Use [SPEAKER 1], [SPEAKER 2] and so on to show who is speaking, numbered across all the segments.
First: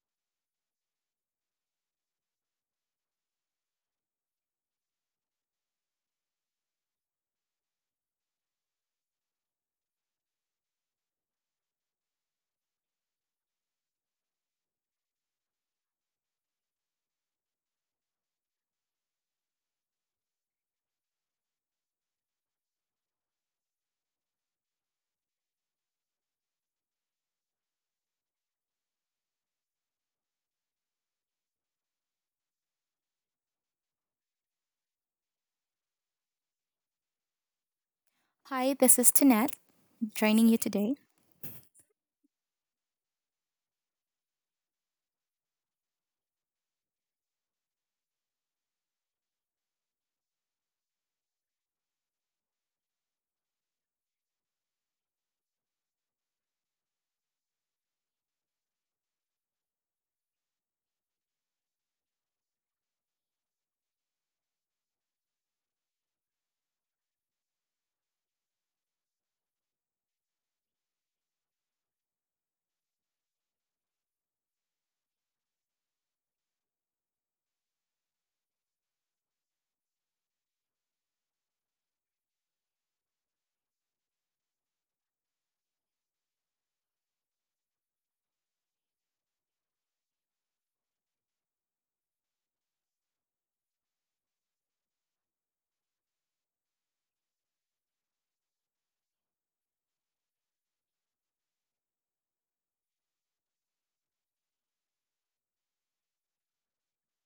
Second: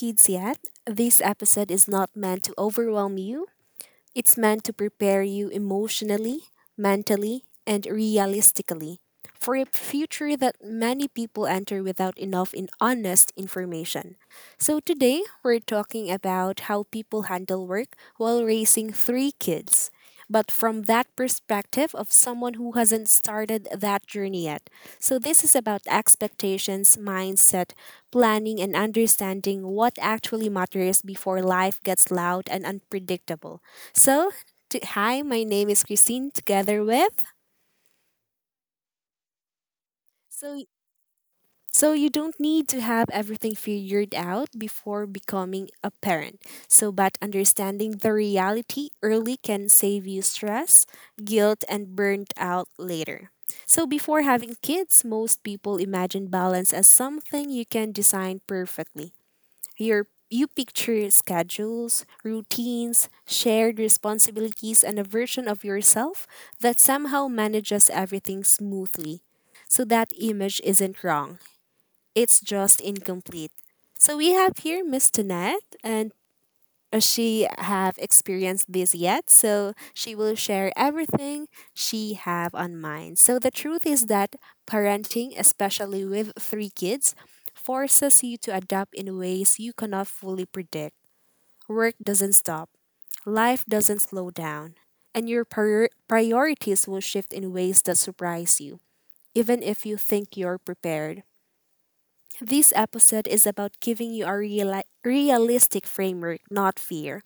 [SPEAKER 1] kids yet, this episode is not meant to overwhelm you, it's meant to prepare you emotionally, mentally, and realistically for a future that many people enter without enough in honest information. So today, we're talking about how people handle work while raising three kids, but from that perspective of someone who hasn't started that journey yet. So this is about expectations, mindset, planning, and understanding what actually matters before life gets loud and unpredictable. So, Hi, my name is Christine, together with.
[SPEAKER 2] Hi, this is Tanette joining you
[SPEAKER 1] So,
[SPEAKER 2] today.
[SPEAKER 1] so you don't need to have everything figured out before becoming a parent. But understanding the reality early can save you stress, guilt, and burnt out later. So, before having kids, most people imagine balance as something you can design perfectly. You picture schedules, routines, shared responsibilities, and a version of yourself that somehow manages everything smoothly. So that image isn't wrong. It's just incomplete. So we have here Miss Tonette, and she have experienced this yet, so she will share everything she have on mind. So the truth is that parenting, especially with three kids, forces you to adapt in ways you cannot fully predict. Work doesn't stop, life doesn't slow down, and your priorities will shift in ways that surprise you, even if you think you're prepared. This episode is about giving you a realistic framework, not fear.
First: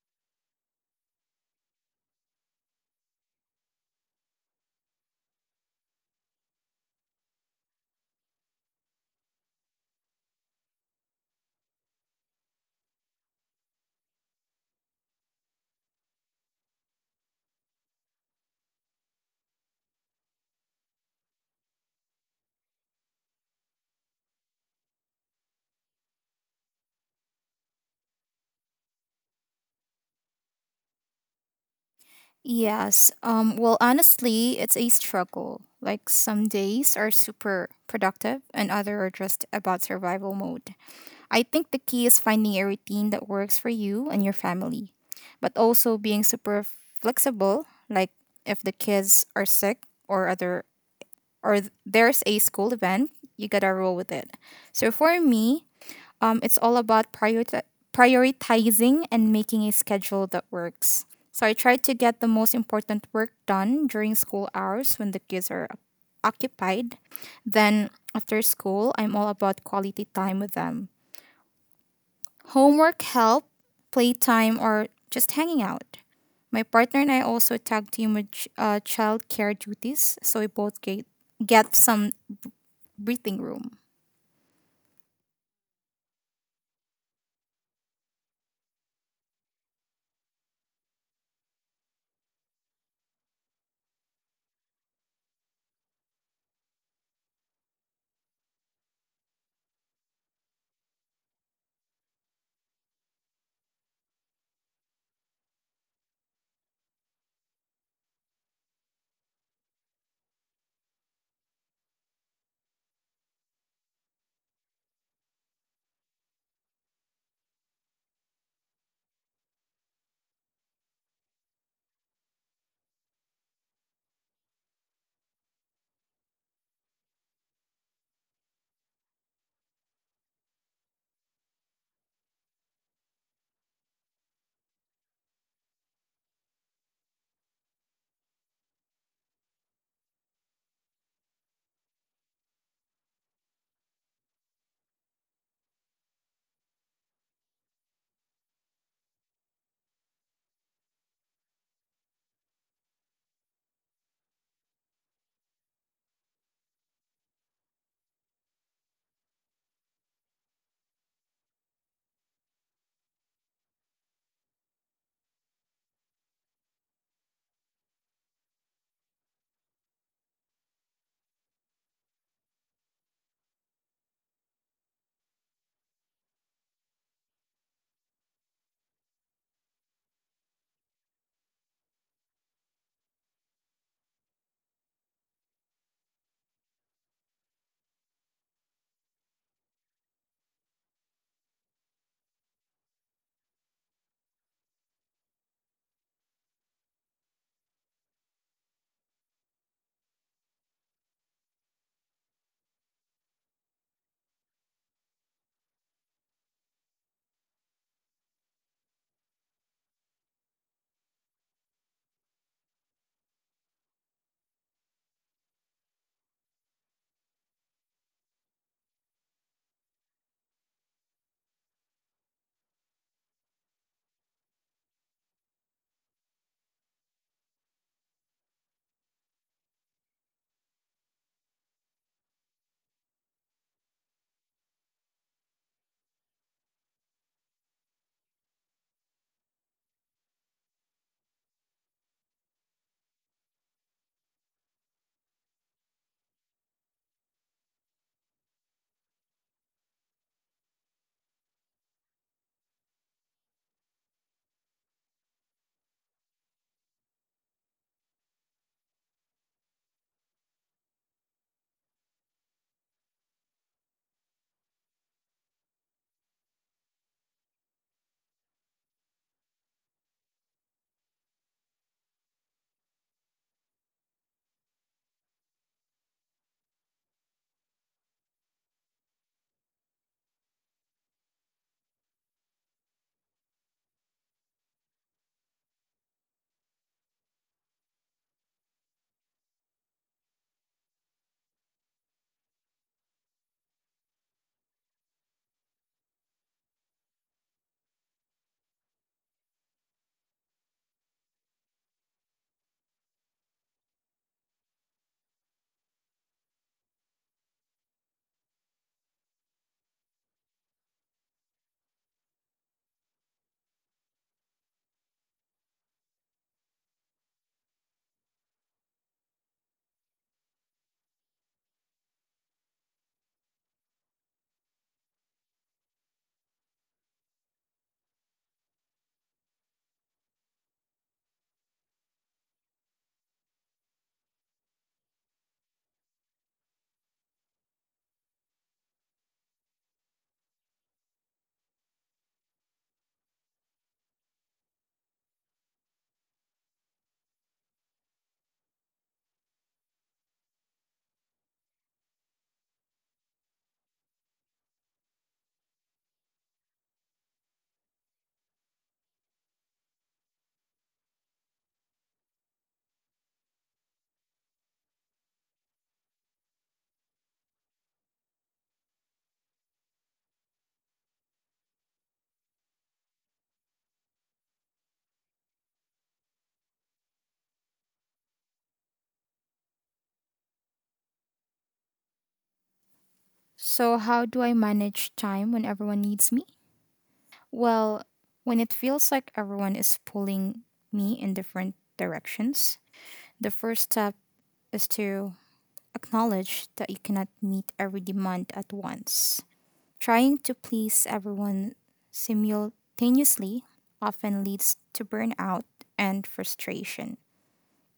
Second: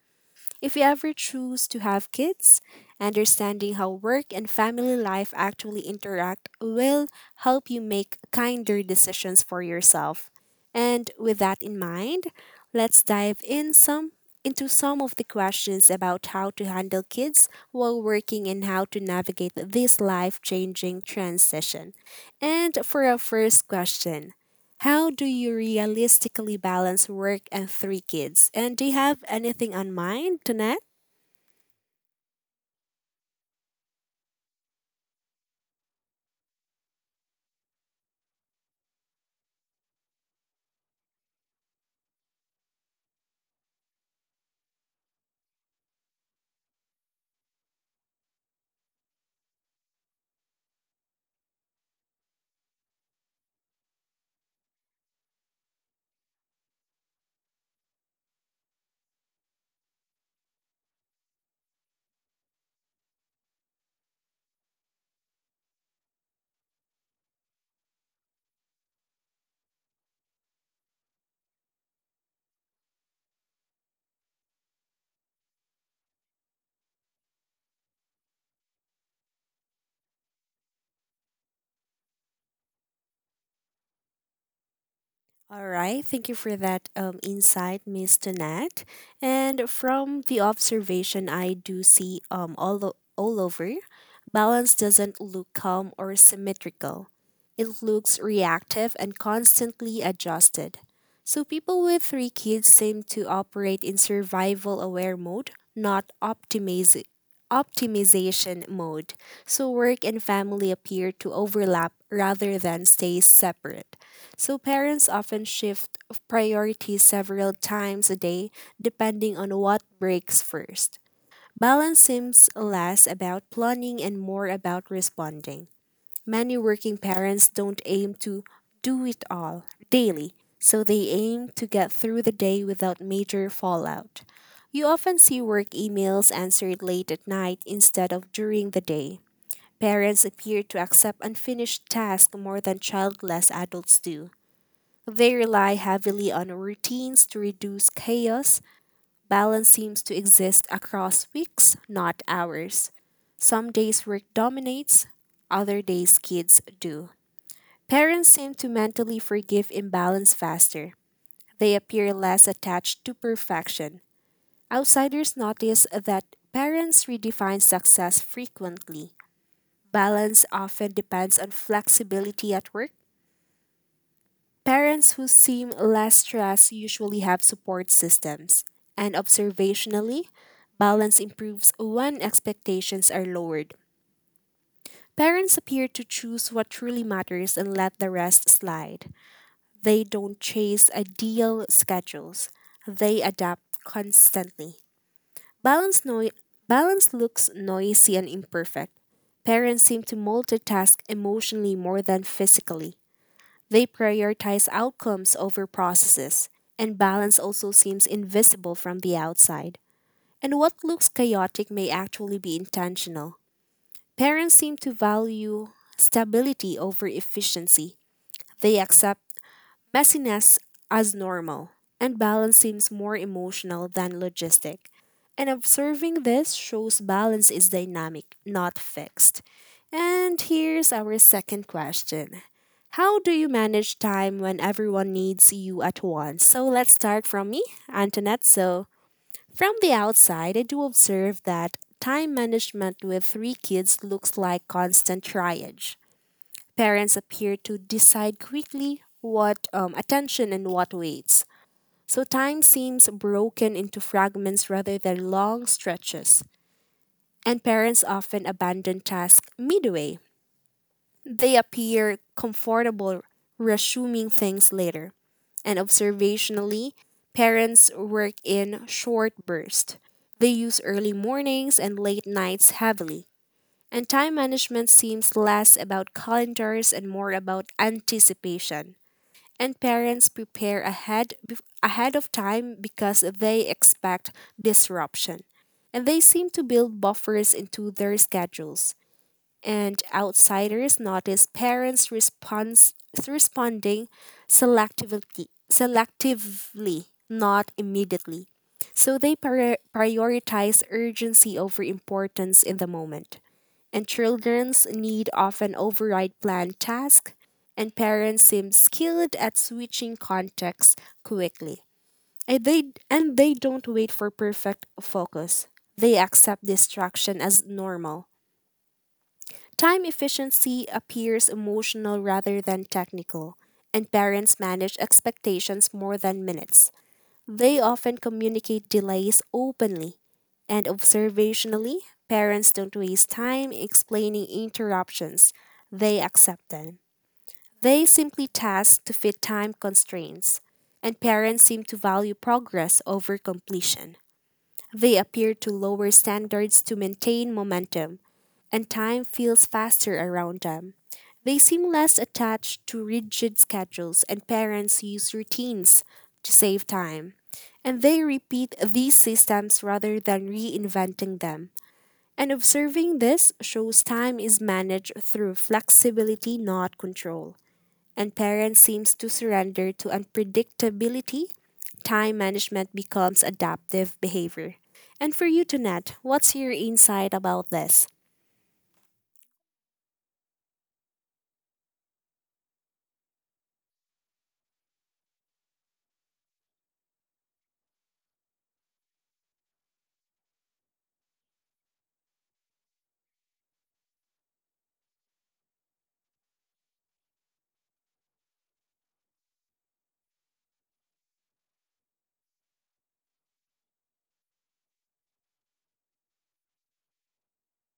[SPEAKER 1] If you ever choose to have kids, understanding how work and family life actually interact will help you make kinder decisions for yourself. And with that in mind, let's dive in some into some of the questions about how to handle kids while working and how to navigate this life-changing transition. And for our first question, how do you realistically balance work and three kids? And do you have anything on mind, Danette?
[SPEAKER 2] Yes, well, honestly, it's a struggle. Like, some days are super productive, and other are just about survival mode. I think the key is finding a routine that works for you and your family, but also being super flexible. Like, if the kids are sick or other, or there's a school event, you gotta roll with it. So, for me, it's all about prioritizing and making a schedule that works. So I try to get the most important work done during school hours when the kids are occupied. Then after school, I'm all about quality time with them. Homework help, playtime, or just hanging out. My partner and I also tag team with child care duties, so we both get some breathing room.
[SPEAKER 1] All right, thank you for that insight, Miss Tanette. And from the observation I do see, all over, balance doesn't look calm or symmetrical. It looks reactive and constantly adjusted. So people with three kids seem to operate in survival aware mode, not optimization mode. So work and family appear to overlap rather than stay separate. So parents often shift priorities several times a day depending on what breaks first. Balance seems less about planning and more about responding. Many working parents don't aim to do it all daily, so they aim to get through the day without major fallout. You often see work emails answered late at night instead of during the day. Parents appear to accept unfinished tasks more than childless adults do. They rely heavily on routines to reduce chaos. Balance seems to exist across weeks, not hours. Some days work dominates, other days kids do. Parents seem to mentally forgive imbalance faster. They appear less attached to perfection. Outsiders notice that parents redefine success frequently. Balance often depends on flexibility at work. Parents who seem less stressed usually have support systems, and observationally, balance improves when expectations are lowered. Parents appear to choose what truly matters and let the rest slide. They don't chase ideal schedules, they adapt constantly. Balance, noi- Balance looks noisy and imperfect. Parents seem to multitask emotionally more than physically. They prioritize outcomes over processes, and balance also seems invisible from the outside. And what looks chaotic may actually be intentional. Parents seem to value stability over efficiency. They accept messiness as normal, and balance seems more emotional than logistic. And observing this shows balance is dynamic, not fixed. And here's our second question. How do you manage time when everyone needs you at once? So let's start from me, Antoinette. So, from the outside, I do observe that time management with three kids looks like constant triage. Parents appear to decide quickly what attention and what waits. So time seems broken into fragments rather than long stretches. And parents often abandon tasks midway. They appear comfortable resuming things later. And observationally, parents work in short bursts. They use early mornings and late nights heavily. And time management seems less about calendars and more about anticipation. And parents prepare ahead of time because they expect disruption. And they seem to build buffers into their schedules, and outsiders notice parents response responding selectively, not immediately. So they prioritize urgency over importance in the moment. And children's need often override planned tasks, and parents seem skilled at switching contexts quickly. And they, and they don't wait for perfect focus. They accept distraction as normal. Time efficiency appears emotional rather than technical, and parents manage expectations more than minutes. They often communicate delays openly, and observationally, parents don't waste time explaining interruptions, they accept them. They simply task to fit time constraints, and parents seem to value progress over completion. They appear to lower standards to maintain momentum, and time feels faster around them. They seem less attached to rigid schedules, and parents use routines to save time. And they repeat these systems rather than reinventing them. And observing this shows time is managed through flexibility, not control, and parents seems to surrender to unpredictability, time management becomes adaptive behavior. And for you, Tonette, what's your insight about this?
[SPEAKER 2] So, how do I manage time when everyone needs me? Well, when it feels like everyone is pulling me in different directions, the first step is to acknowledge that you cannot meet every demand at once. Trying to please everyone simultaneously often leads to burnout and frustration.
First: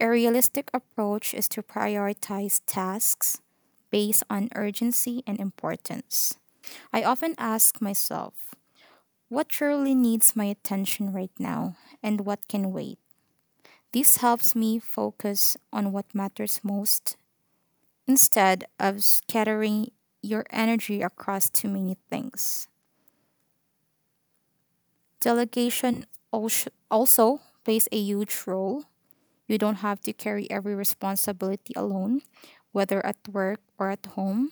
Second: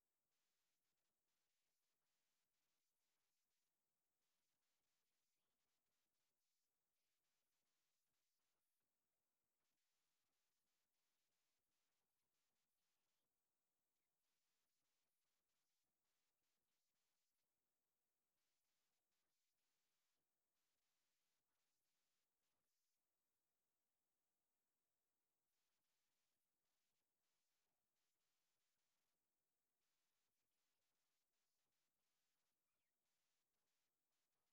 [SPEAKER 2] A realistic approach is to prioritize tasks based on urgency and importance. I often ask myself, what truly needs my attention right now and what can wait? This helps me focus on what matters most instead of scattering your energy across too many things. Delegation also plays a huge role. You don't have to carry every responsibility alone, whether at work or at home.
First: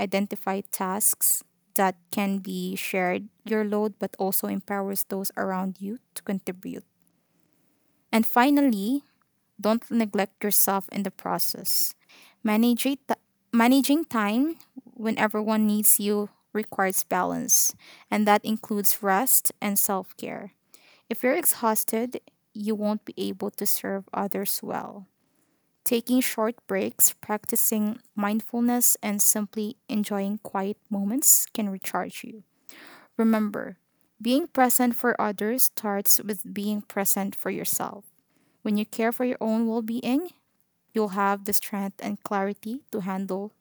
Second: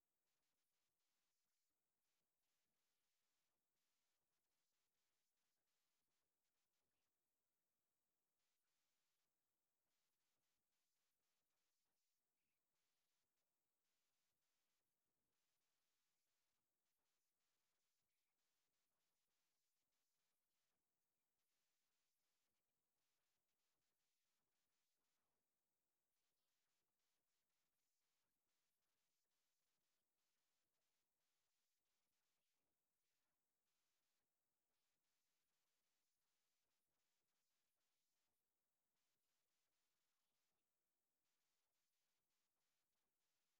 [SPEAKER 2] Identify tasks that can be shared your load but also empowers those around you to contribute. And finally, don't neglect yourself in the process. Managing it- Managing time when everyone needs you requires balance, and that includes rest and self care. If you're exhausted, you won't be able to serve others well. Taking short breaks, practicing mindfulness, and simply enjoying quiet moments can recharge you. Remember, being present for others starts with being present for yourself. When you care for your own well being, you'll have the strength and clarity to handle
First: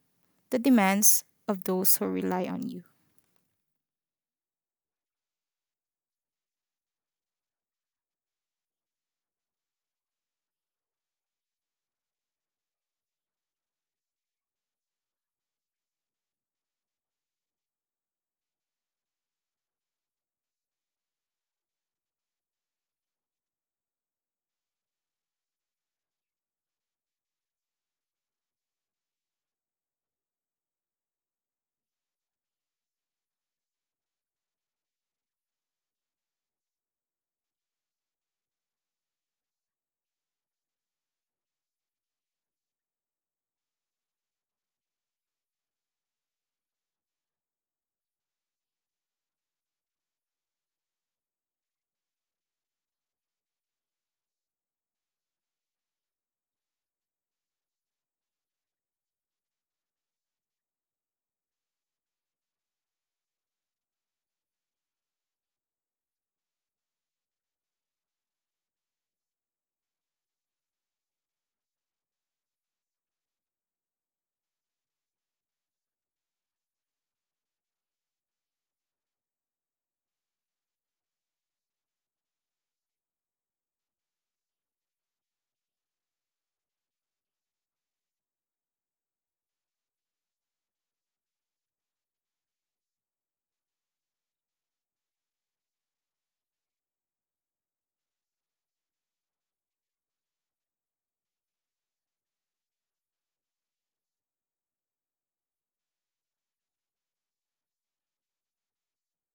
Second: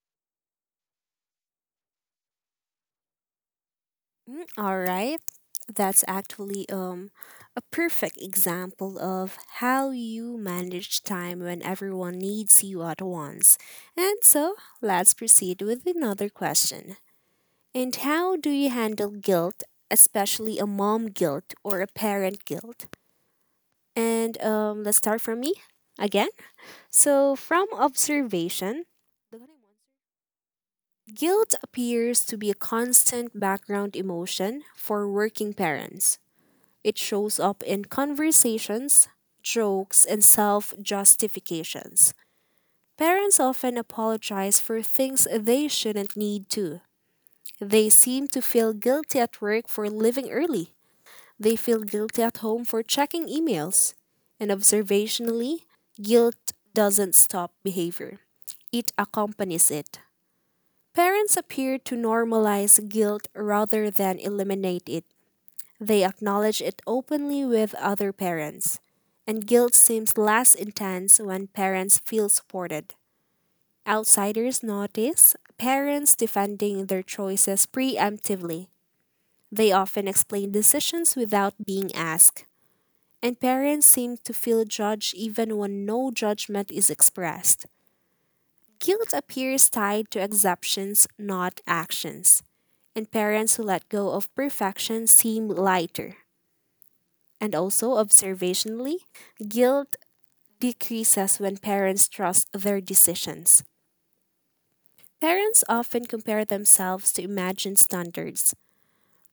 [SPEAKER 2] the demands of those who rely on you.
[SPEAKER 1] Mm. All right, that's actually a perfect example of how you manage time when everyone needs you at once. And so, let's proceed with another question. And how do you handle guilt, especially a mom guilt or a parent guilt? And let's start from me again. So, from observation, guilt appears to be a constant background emotion for working parents. It shows up in conversations, jokes, and self justifications. Parents often apologize for things they shouldn't need to. They seem to feel guilty at work for leaving early. They feel guilty at home for checking emails. And observationally, guilt doesn't stop behavior, it accompanies it. Parents appear to normalize guilt rather than eliminate it. They acknowledge it openly with other parents. And guilt seems less intense when parents feel supported. Outsiders notice parents defending their choices preemptively. They often explain decisions without being asked. And parents seem to feel judged even when no judgment is expressed. Guilt appears tied to exceptions, not actions. And parents who let go of perfection seem lighter. And also, observationally, guilt decreases when parents trust their decisions. Parents often compare themselves to imagined standards.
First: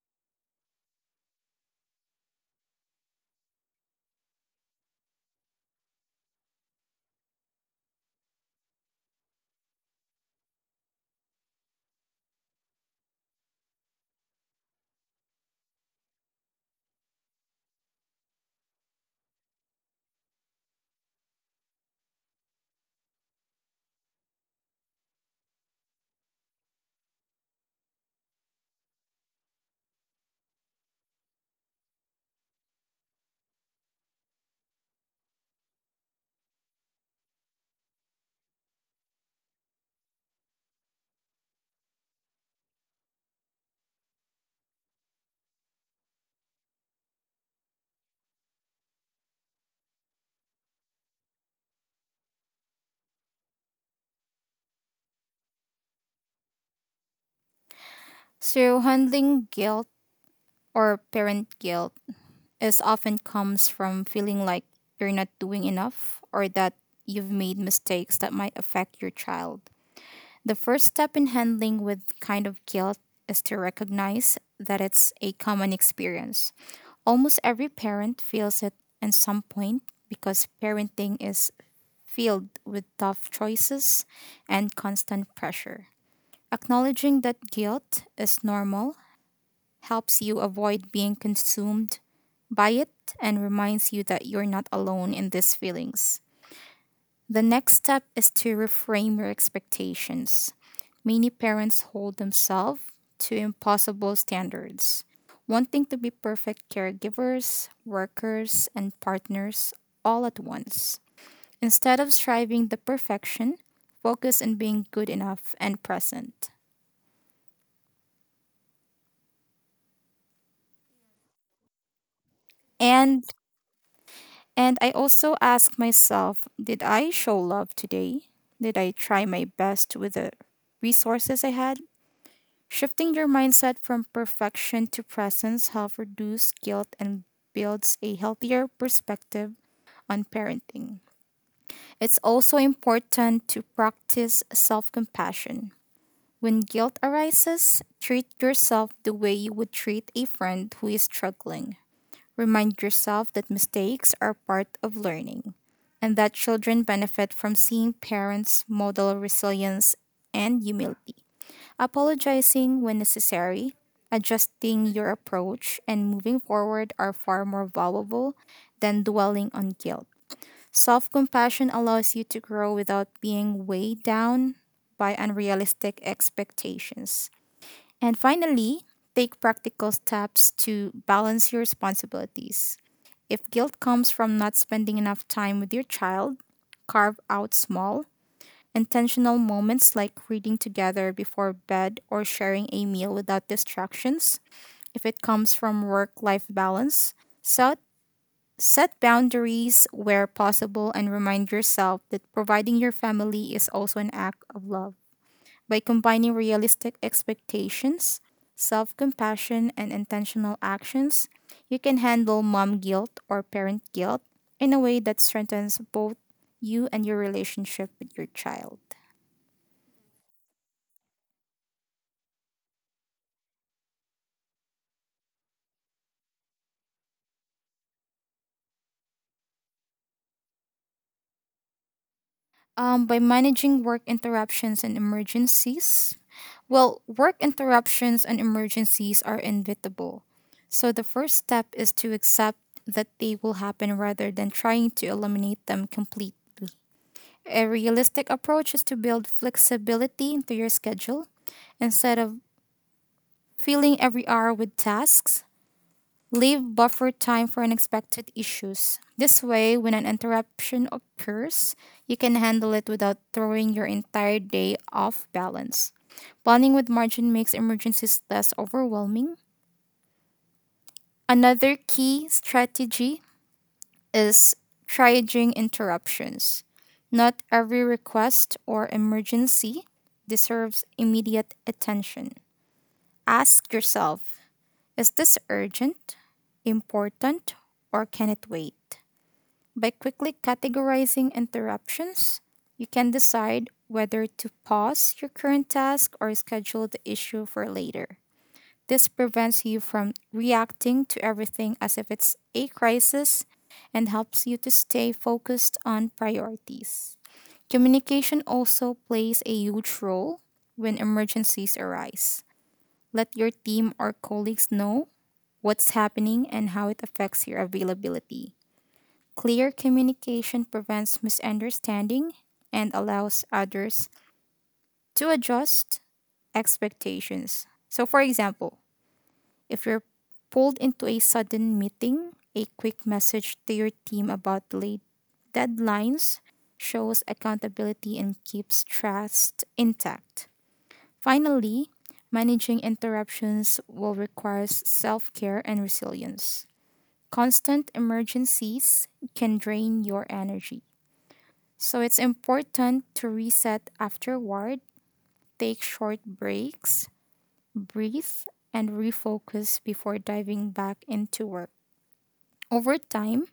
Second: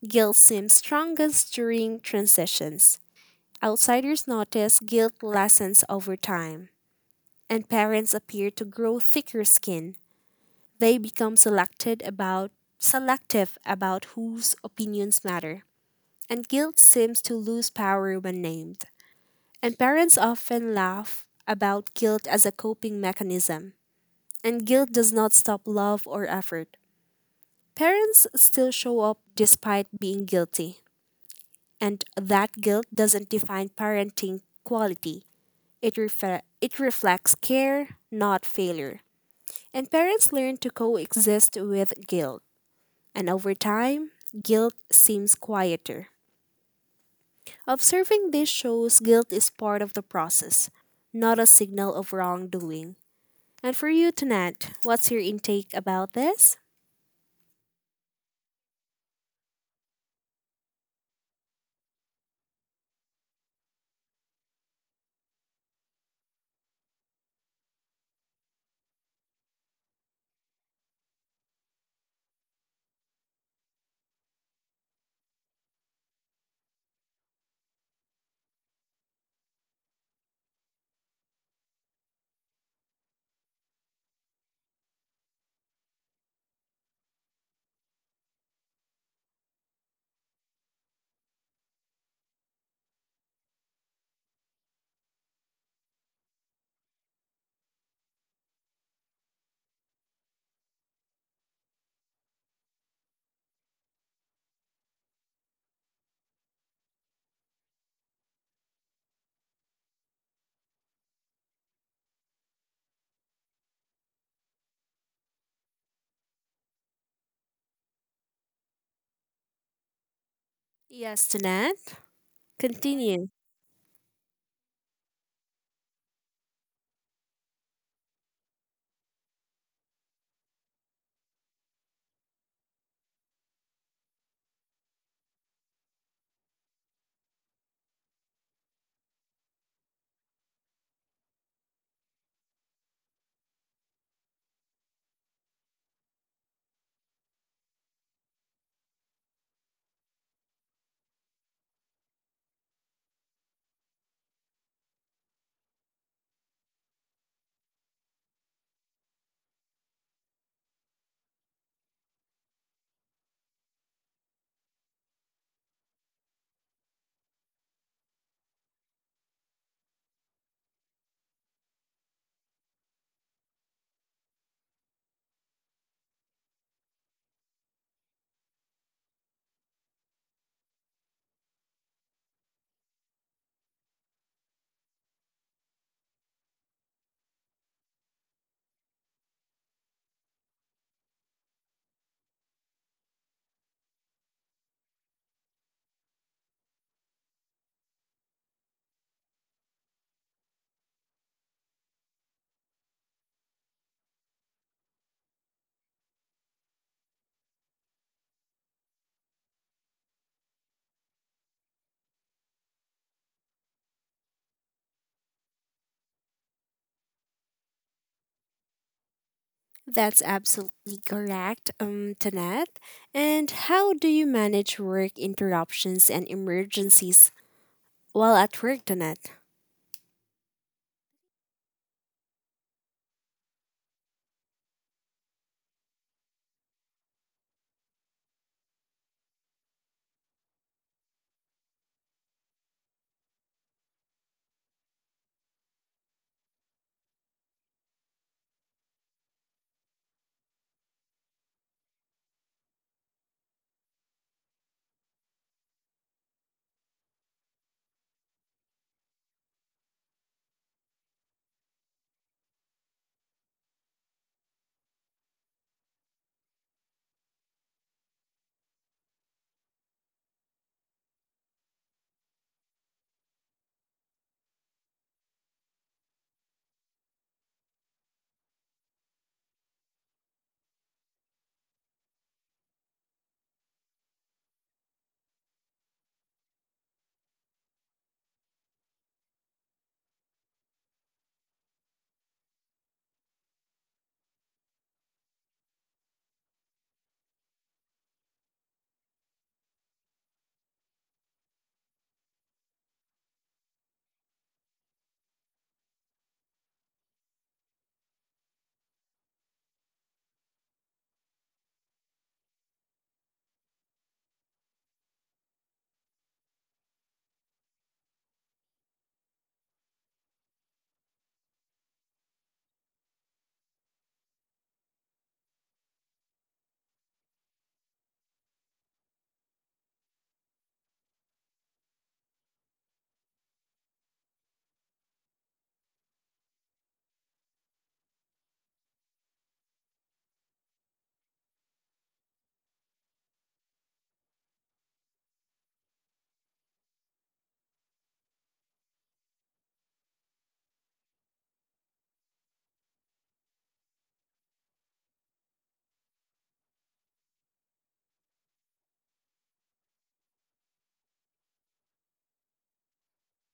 [SPEAKER 1] Guilt seems strongest during transitions. Outsiders notice guilt lessens over time, and parents appear to grow thicker skin. They become selected about selective about whose opinions matter, and guilt seems to lose power when named. And parents often laugh about guilt as a coping mechanism, and guilt does not stop love or effort. Parents still show up despite being guilty, and that guilt doesn't define parenting quality. It reflects care, not failure. And parents learn to coexist with guilt. And over time, guilt seems quieter. Observing this shows guilt is part of the process, not a signal of wrongdoing. And for you, Tanat, what's your intake about this?
[SPEAKER 2] So, handling guilt or parent guilt is often comes from feeling like you're not doing enough or that you've made mistakes that might affect your child. The first step in handling with kind of guilt is to recognize that it's a common experience. Almost every parent feels it at some point because parenting is filled with tough choices and constant pressure. Acknowledging that guilt is normal helps you avoid being consumed by it and reminds you that you're not alone in these feelings. The next step is to reframe your expectations. Many parents hold themselves to impossible standards, wanting to be perfect caregivers, workers, and partners all at once. Instead of striving the perfection, focus on being good enough and present.
[SPEAKER 1] Yes, Tanat.
[SPEAKER 2] And
[SPEAKER 1] Continue.
[SPEAKER 2] and I also ask myself, did I show love today? Did I try my best with the resources I had? Shifting your mindset from perfection to presence helps reduce guilt and builds a healthier perspective on parenting. It's also important to practice self compassion. When guilt arises, treat yourself the way you would treat a friend who is struggling. Remind yourself that mistakes are part of learning and that children benefit from seeing parents model resilience and humility. Apologizing when necessary, adjusting your approach, and moving forward are far more valuable than dwelling on guilt. Self compassion allows you to grow without being weighed down by unrealistic expectations. And finally, take practical steps to balance your responsibilities. If guilt comes from not spending enough time with your child, carve out small, intentional moments like reading together before bed or sharing a meal without distractions. If it comes from work life balance, set Set boundaries where possible and remind yourself that providing your family is also an act of love. By combining realistic expectations, self compassion, and intentional actions, you can handle mom guilt or parent guilt in a way that strengthens both you and your relationship with your child.
[SPEAKER 1] That's absolutely correct, Tanat. And how do you manage work interruptions and emergencies while at work, Tanat?
[SPEAKER 2] By managing work interruptions and emergencies, well, work interruptions and emergencies are inevitable. So the first step is to accept that they will happen rather than trying to eliminate them completely. A realistic approach is to build flexibility into your schedule instead of filling every hour with tasks. Leave buffer time for unexpected issues. This way, when an interruption occurs, you can handle it without throwing your entire day off balance. Planning with margin makes emergencies less overwhelming. Another key strategy is triaging interruptions. Not every request or emergency deserves immediate attention. Ask yourself, is this urgent, important, or can it wait? By quickly categorizing interruptions, you can decide whether to pause your current task or schedule the issue for later. This prevents you from reacting to everything as if it's a crisis and helps you to stay focused on priorities. Communication also plays a huge role when emergencies arise. Let your team or colleagues know what's happening and how it affects your availability. Clear communication prevents misunderstanding and allows others to adjust expectations. So, for example, if you're pulled into a sudden meeting, a quick message to your team about late deadlines shows accountability and keeps trust intact. Finally, managing interruptions will require self care and resilience. Constant emergencies can drain your energy, so it's important to reset afterward, take short breaks, breathe, and refocus before diving back into work. Over time,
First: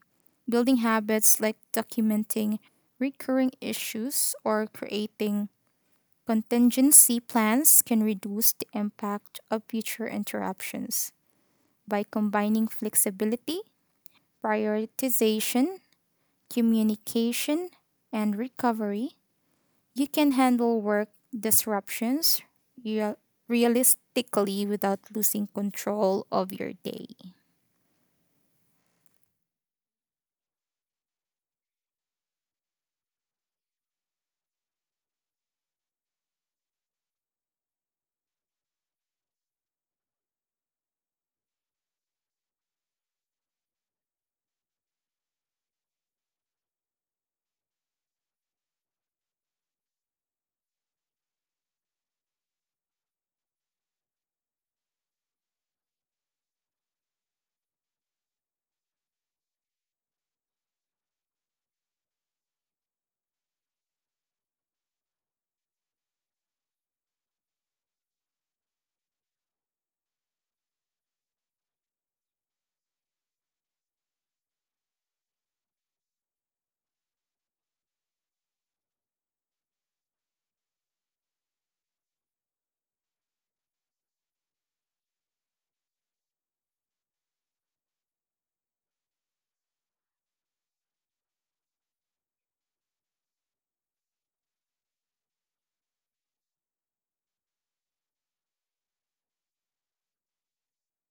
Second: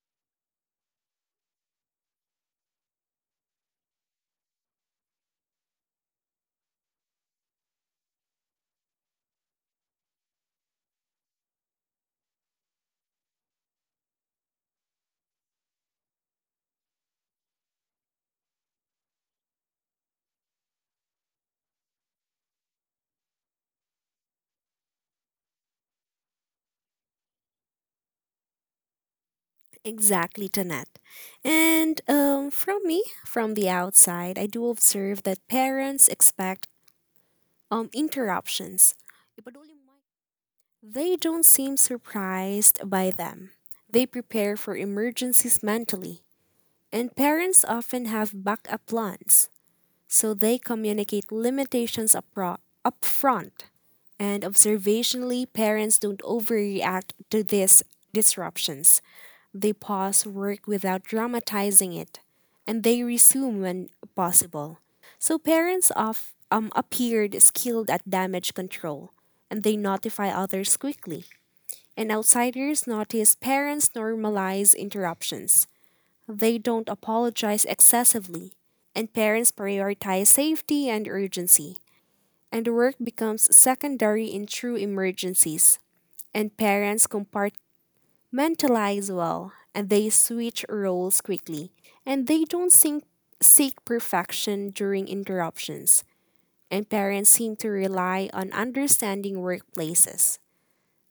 [SPEAKER 2] building habits like documenting recurring issues or creating contingency plans can reduce the impact of future interruptions. By combining flexibility, prioritization, communication, and recovery, you can handle work disruptions real- realistically without losing control of your day.
[SPEAKER 1] Exactly, Tanette. And from me, from the outside, I do observe that parents expect interruptions. They don't seem surprised by them. They prepare for emergencies mentally, and parents often have backup plans, so they communicate upfront. And observationally, parents don't overreact to these disruptions. They pause work without dramatizing it, and they resume when possible. So parents of, appeared skilled at damage control, and they notify others quickly. And outsiders notice parents normalize interruptions. They don't apologize excessively, and parents prioritize safety and urgency, and work becomes secondary in true emergencies. And parents compartmentalize well, and they switch roles quickly, and they don't seek, seek perfection during interruptions. And parents seem to rely on understanding workplaces.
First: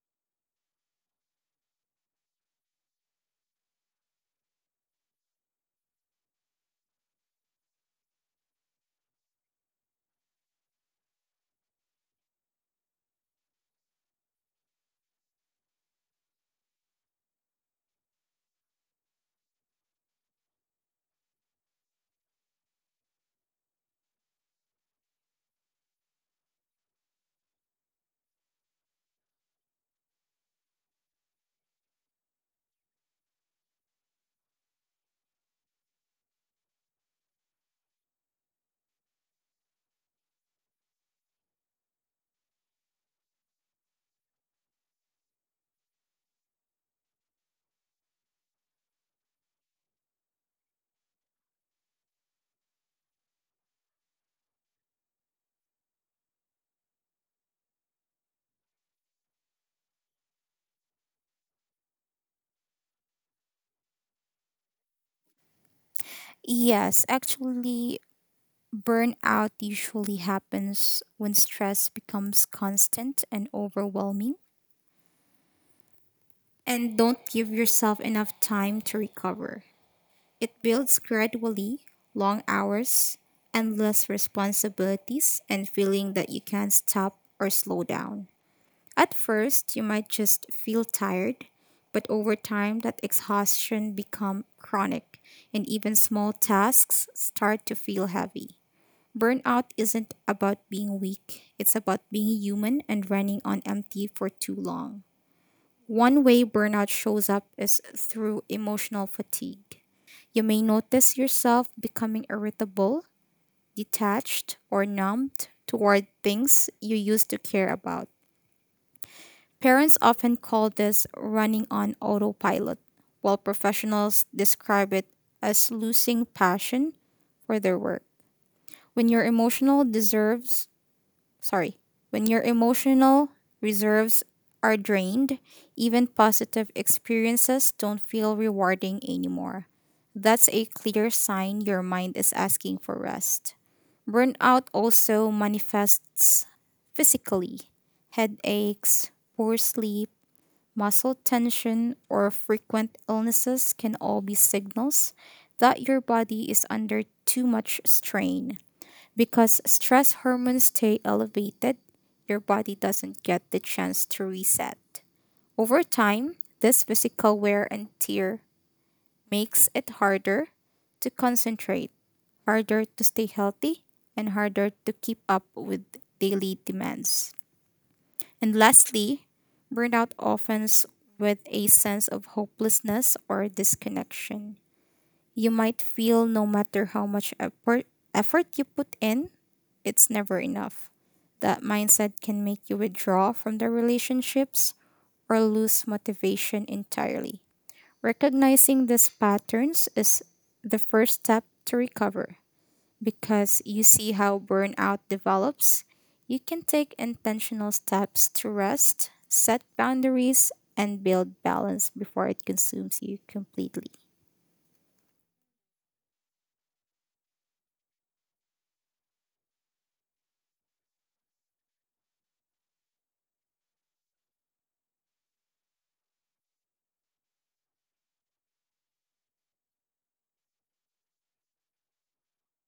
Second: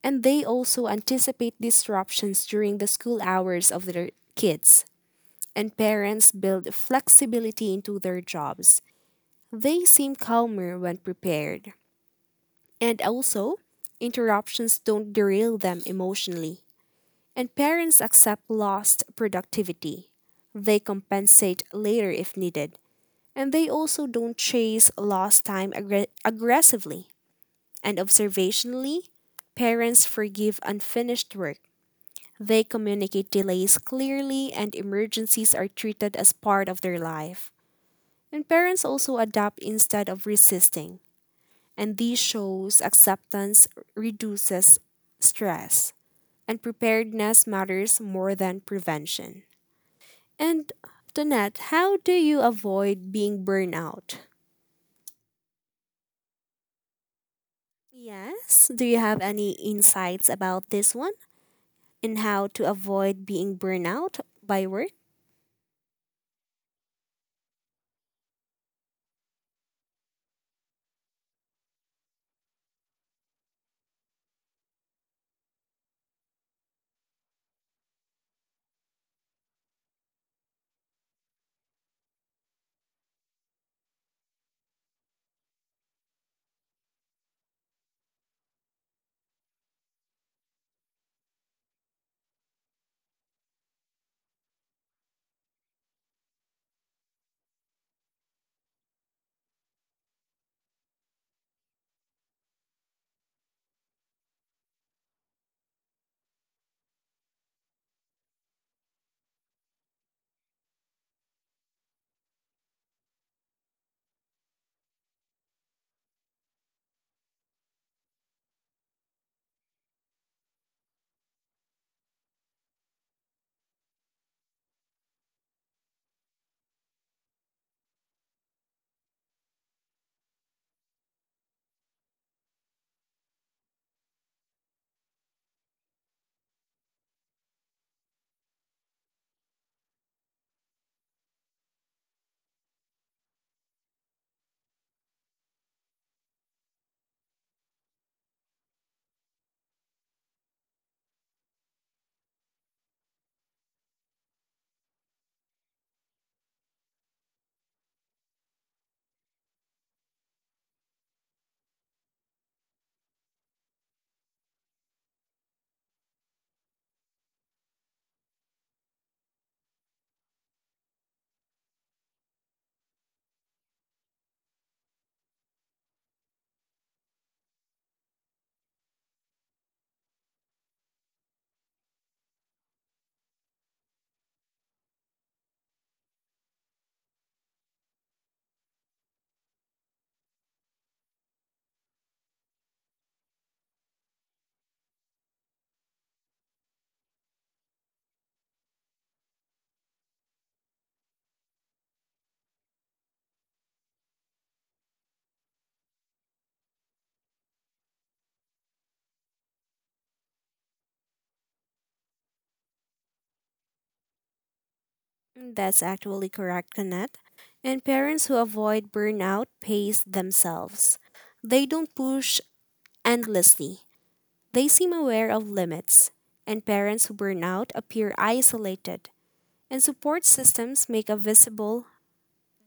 [SPEAKER 1] And they also anticipate disruptions during the school hours of their kids, and parents build flexibility into their jobs. They seem calmer when prepared. And also, interruptions don't derail them emotionally. And parents accept lost productivity. They compensate later if needed. And they also don't chase lost time aggressively. And observationally, parents forgive unfinished work. They communicate delays clearly, and emergencies are treated as part of their life. And parents also adapt instead of resisting. And this shows acceptance reduces stress. And preparedness matters more than prevention. And Donette, how do you avoid being burnout? Yes, do you have any insights about this one? In how to avoid being burnout by work?
[SPEAKER 2] Yes, actually, burnout usually happens when stress becomes constant and overwhelming, and don't give yourself enough time to recover. It builds gradually, long hours, endless responsibilities, and feeling that you can't stop or slow down. At first, you might just feel tired, but over time, that exhaustion become chronic, and even small tasks start to feel heavy. Burnout isn't about being weak, it's about being human and running on empty for too long. One way burnout shows up is through emotional fatigue. You may notice yourself becoming irritable, detached, or numbed toward things you used to care about. Parents often call this running on autopilot, while professionals describe it as losing passion for their work. When your emotional deserves, sorry, when your emotional reserves are drained, even positive experiences don't feel rewarding anymore. That's a clear sign your mind is asking for rest. Burnout also manifests physically. Headaches, poor sleep, muscle tension or frequent illnesses can all be signals that your body is under too much strain. Because stress hormones stay elevated, your body doesn't get the chance to reset. Over time, this physical wear and tear makes it harder to concentrate, harder to stay healthy, and harder to keep up with daily demands. And lastly, burnout often with a sense of hopelessness or disconnection. You might feel no matter how much effort you put in, it's never enough. That mindset can make you withdraw from the relationships or lose motivation entirely. Recognizing these patterns is the first step to recover. Because you see how burnout develops, you can take intentional steps to rest, set boundaries, and build balance before it consumes you completely.
[SPEAKER 1] That's actually correct, Donette. And parents who avoid burnout pace themselves. They don't push endlessly. They seem aware of limits, and parents who burn out appear isolated, and support systems make a visible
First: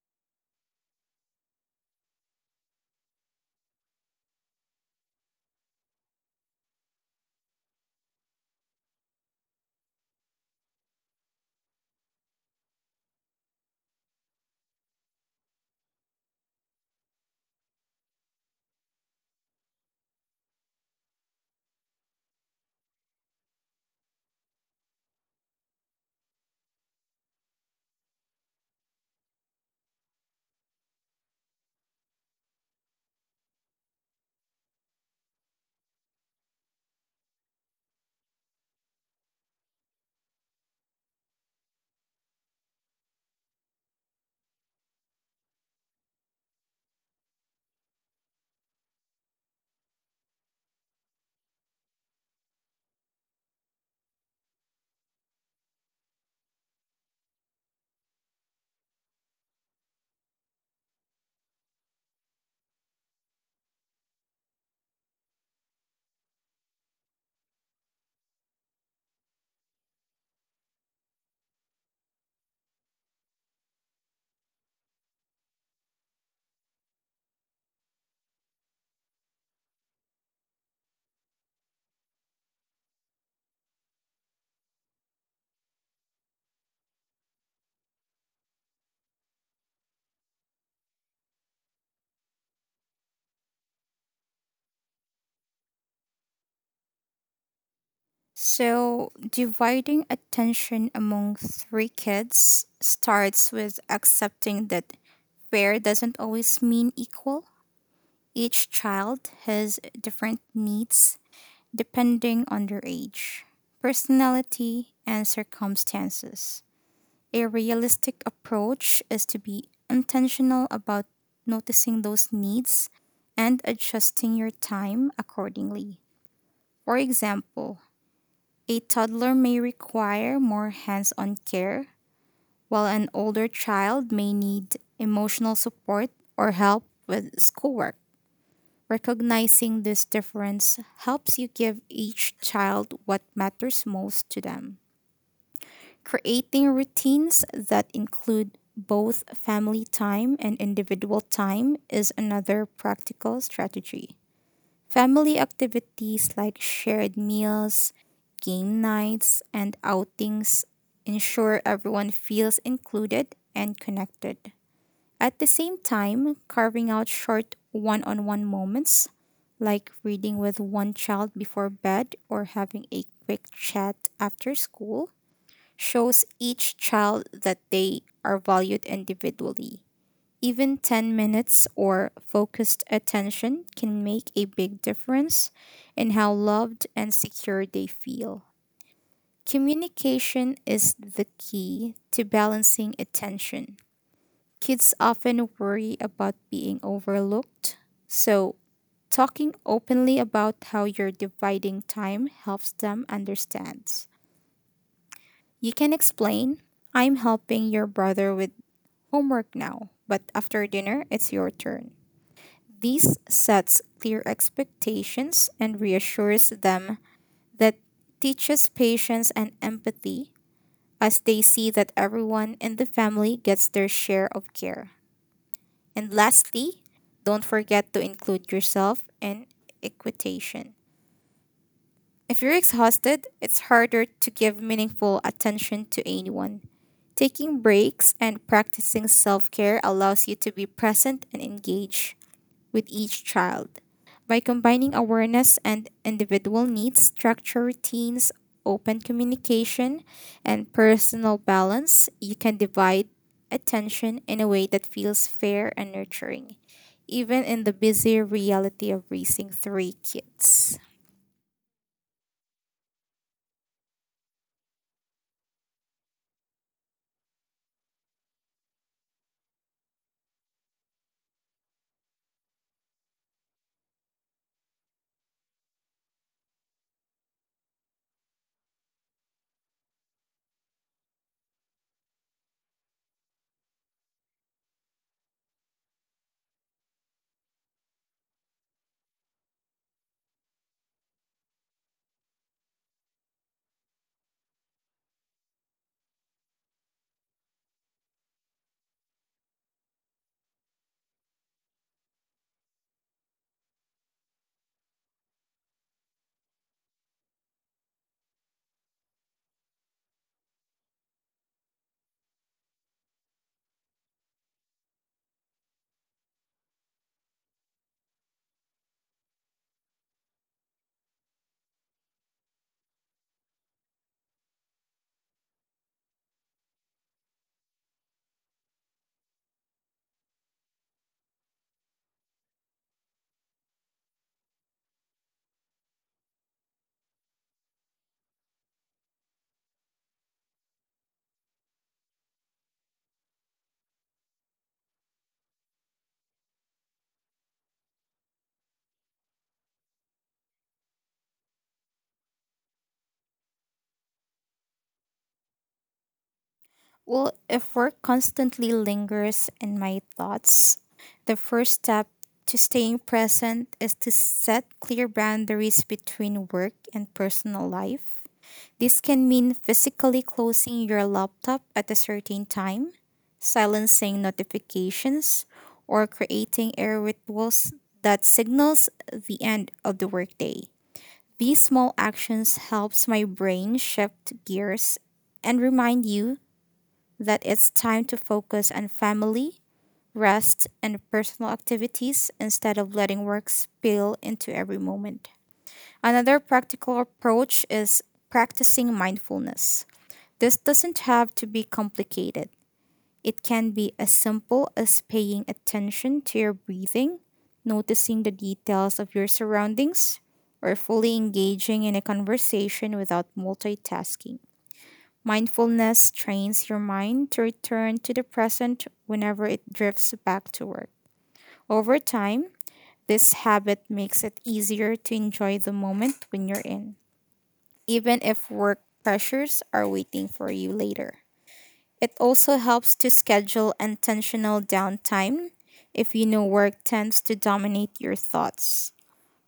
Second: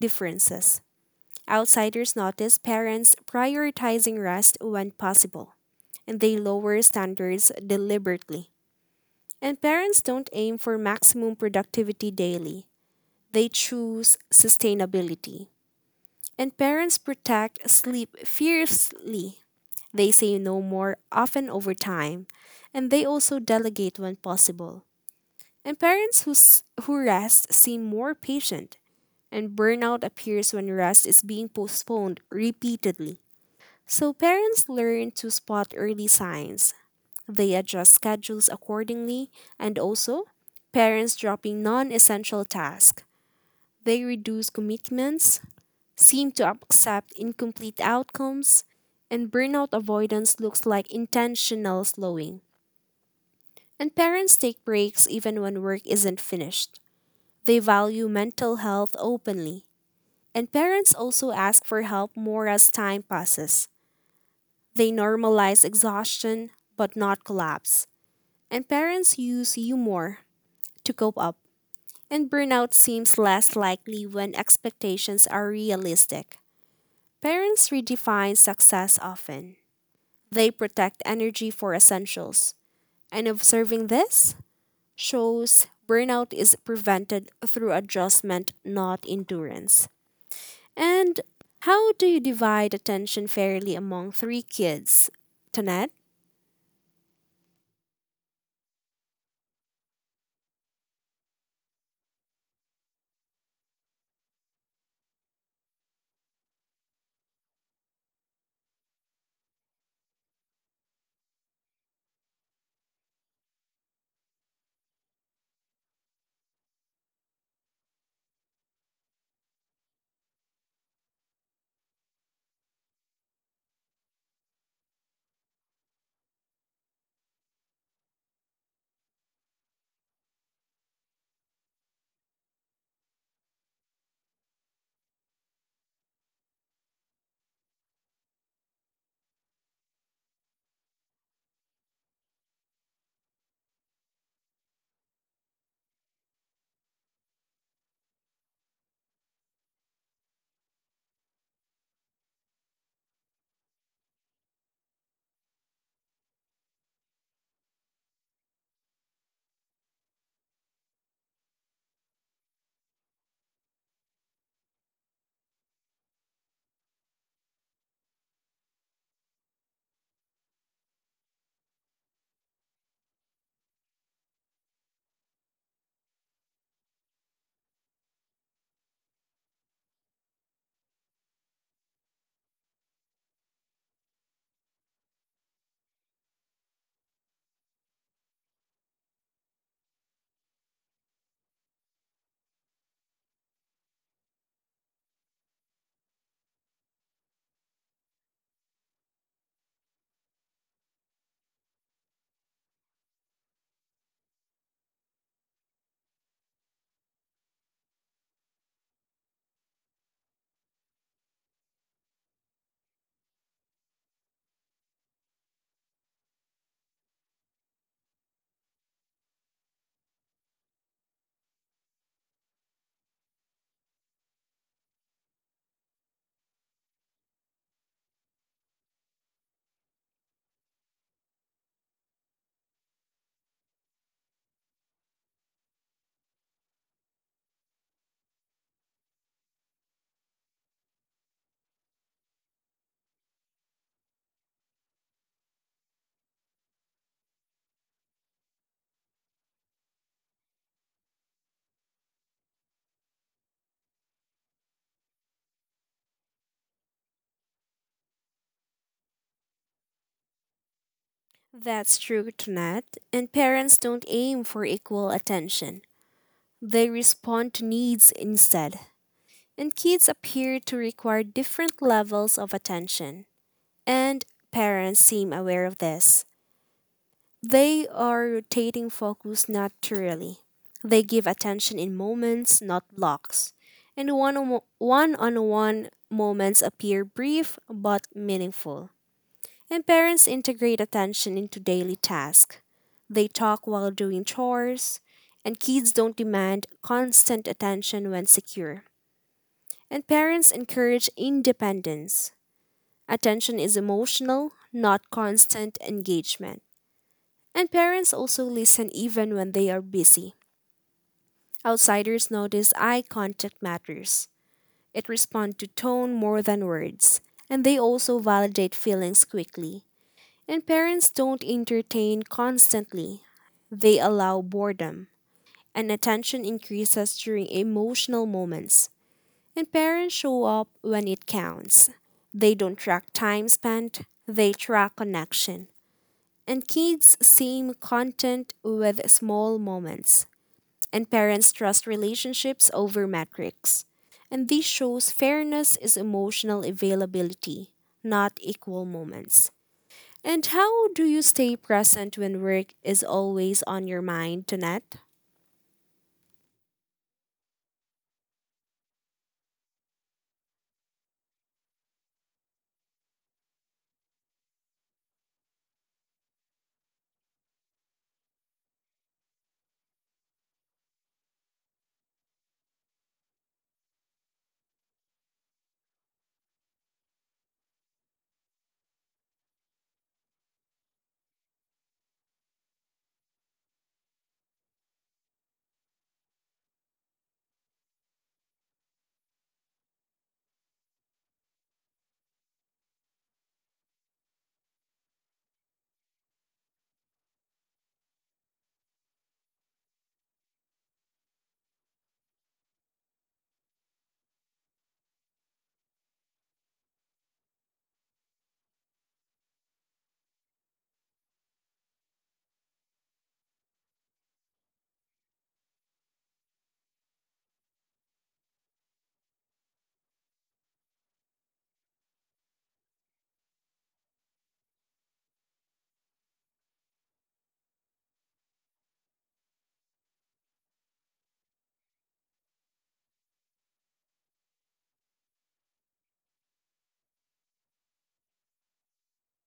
[SPEAKER 1] differences. Outsiders notice parents prioritizing rest when possible, and they lower standards deliberately. And parents don't aim for maximum productivity daily. They choose sustainability. And parents protect sleep fiercely. They say no more often over time, and they also delegate when possible. And parents who, who rest seem more patient, and burnout appears when rest is being postponed repeatedly. So parents learn to spot early signs. They adjust schedules accordingly, and also, parents dropping non essential tasks. They reduce commitments seem to accept incomplete outcomes, and burnout avoidance looks like intentional slowing. And parents take breaks even when work isn't finished. They value mental health openly. And parents also ask for help more as time passes. They normalize exhaustion, but not collapse. And parents use humor to cope up. And burnout seems less likely when expectations are realistic. Parents redefine success often. They protect energy for essentials. And observing this shows burnout is prevented through adjustment, not endurance. And how do you divide attention fairly among three kids, Tonette?
[SPEAKER 2] So, dividing attention among three kids starts with accepting that fair doesn't always mean equal. Each child has different needs depending on their age, personality, and circumstances. A realistic approach is to be intentional about noticing those needs and adjusting your time accordingly. For example, a toddler may require more hands on care, while an older child may need emotional support or help with schoolwork. Recognizing this difference helps you give each child what matters most to them. Creating routines that include both family time and individual time is another practical strategy. Family activities like shared meals, game nights, and outings ensure everyone feels included and connected. At the same time, carving out short one on one moments, like reading with one child before bed or having a quick chat after school, shows each child that they are valued individually. Even 10 minutes or focused attention can make a big difference in how loved and secure they feel. Communication is the key to balancing attention. Kids often worry about being overlooked, so talking openly about how you're dividing time helps them understand. You can explain, I'm helping your brother with homework now, but after dinner, it's your turn. This sets clear expectations and reassures them that teaches patience and empathy as they see that everyone in the family gets their share of care. And lastly, don't forget to include yourself in equitation. If you're exhausted, it's harder to give meaningful attention to anyone. Taking breaks and practicing self care allows you to be present and engaged with each child. By combining awareness and individual needs, structure routines, open communication, and personal balance, you can divide attention in a way that feels fair and nurturing, even in the busy reality of raising three kids.
[SPEAKER 1] That's true, Tonette. And parents don't aim for equal attention, they respond to needs instead. And kids appear to require different levels of attention. And parents seem aware of this. They are rotating focus naturally. They give attention in moments, not blocks. And one on one on one moments appear brief but meaningful. And parents integrate attention into daily tasks. They talk while doing chores, and kids don't demand constant attention when secure. And parents encourage independence. Attention is emotional, not constant engagement. And parents also listen even when they are busy. Outsiders notice eye contact matters. It responds to tone more than words, and they also validate feelings quickly. And parents don't entertain constantly. They allow boredom, and attention increases during emotional moments. And parents show up when it counts. They don't track time spent, they track connection. And kids seem content with small moments. And parents trust relationships over metrics. And this shows fairness is emotional availability, not equal moments. And how do you stay present when work is always on your mind, Danette?
[SPEAKER 2] Well, if work constantly lingers in my thoughts, the first step to staying present is to set clear boundaries between work and personal life. This can mean physically closing your laptop at a certain time, silencing notifications, or creating air rituals that signals the end of the workday. These small actions helps my brain shift gears and remind you that it's time to focus on family, rest, and personal activities instead of letting work spill into every moment. Another practical approach is practicing mindfulness. This doesn't have to be complicated. It can be as simple as paying attention to your breathing, noticing the details of your surroundings, or fully engaging in a conversation without multitasking. Mindfulness trains your mind to return to the present whenever it drifts back to work. Over time, this habit makes it easier to enjoy the moment when you're in, even if work pressures are waiting for you later. It also helps to schedule intentional downtime if you know work tends to dominate your thoughts.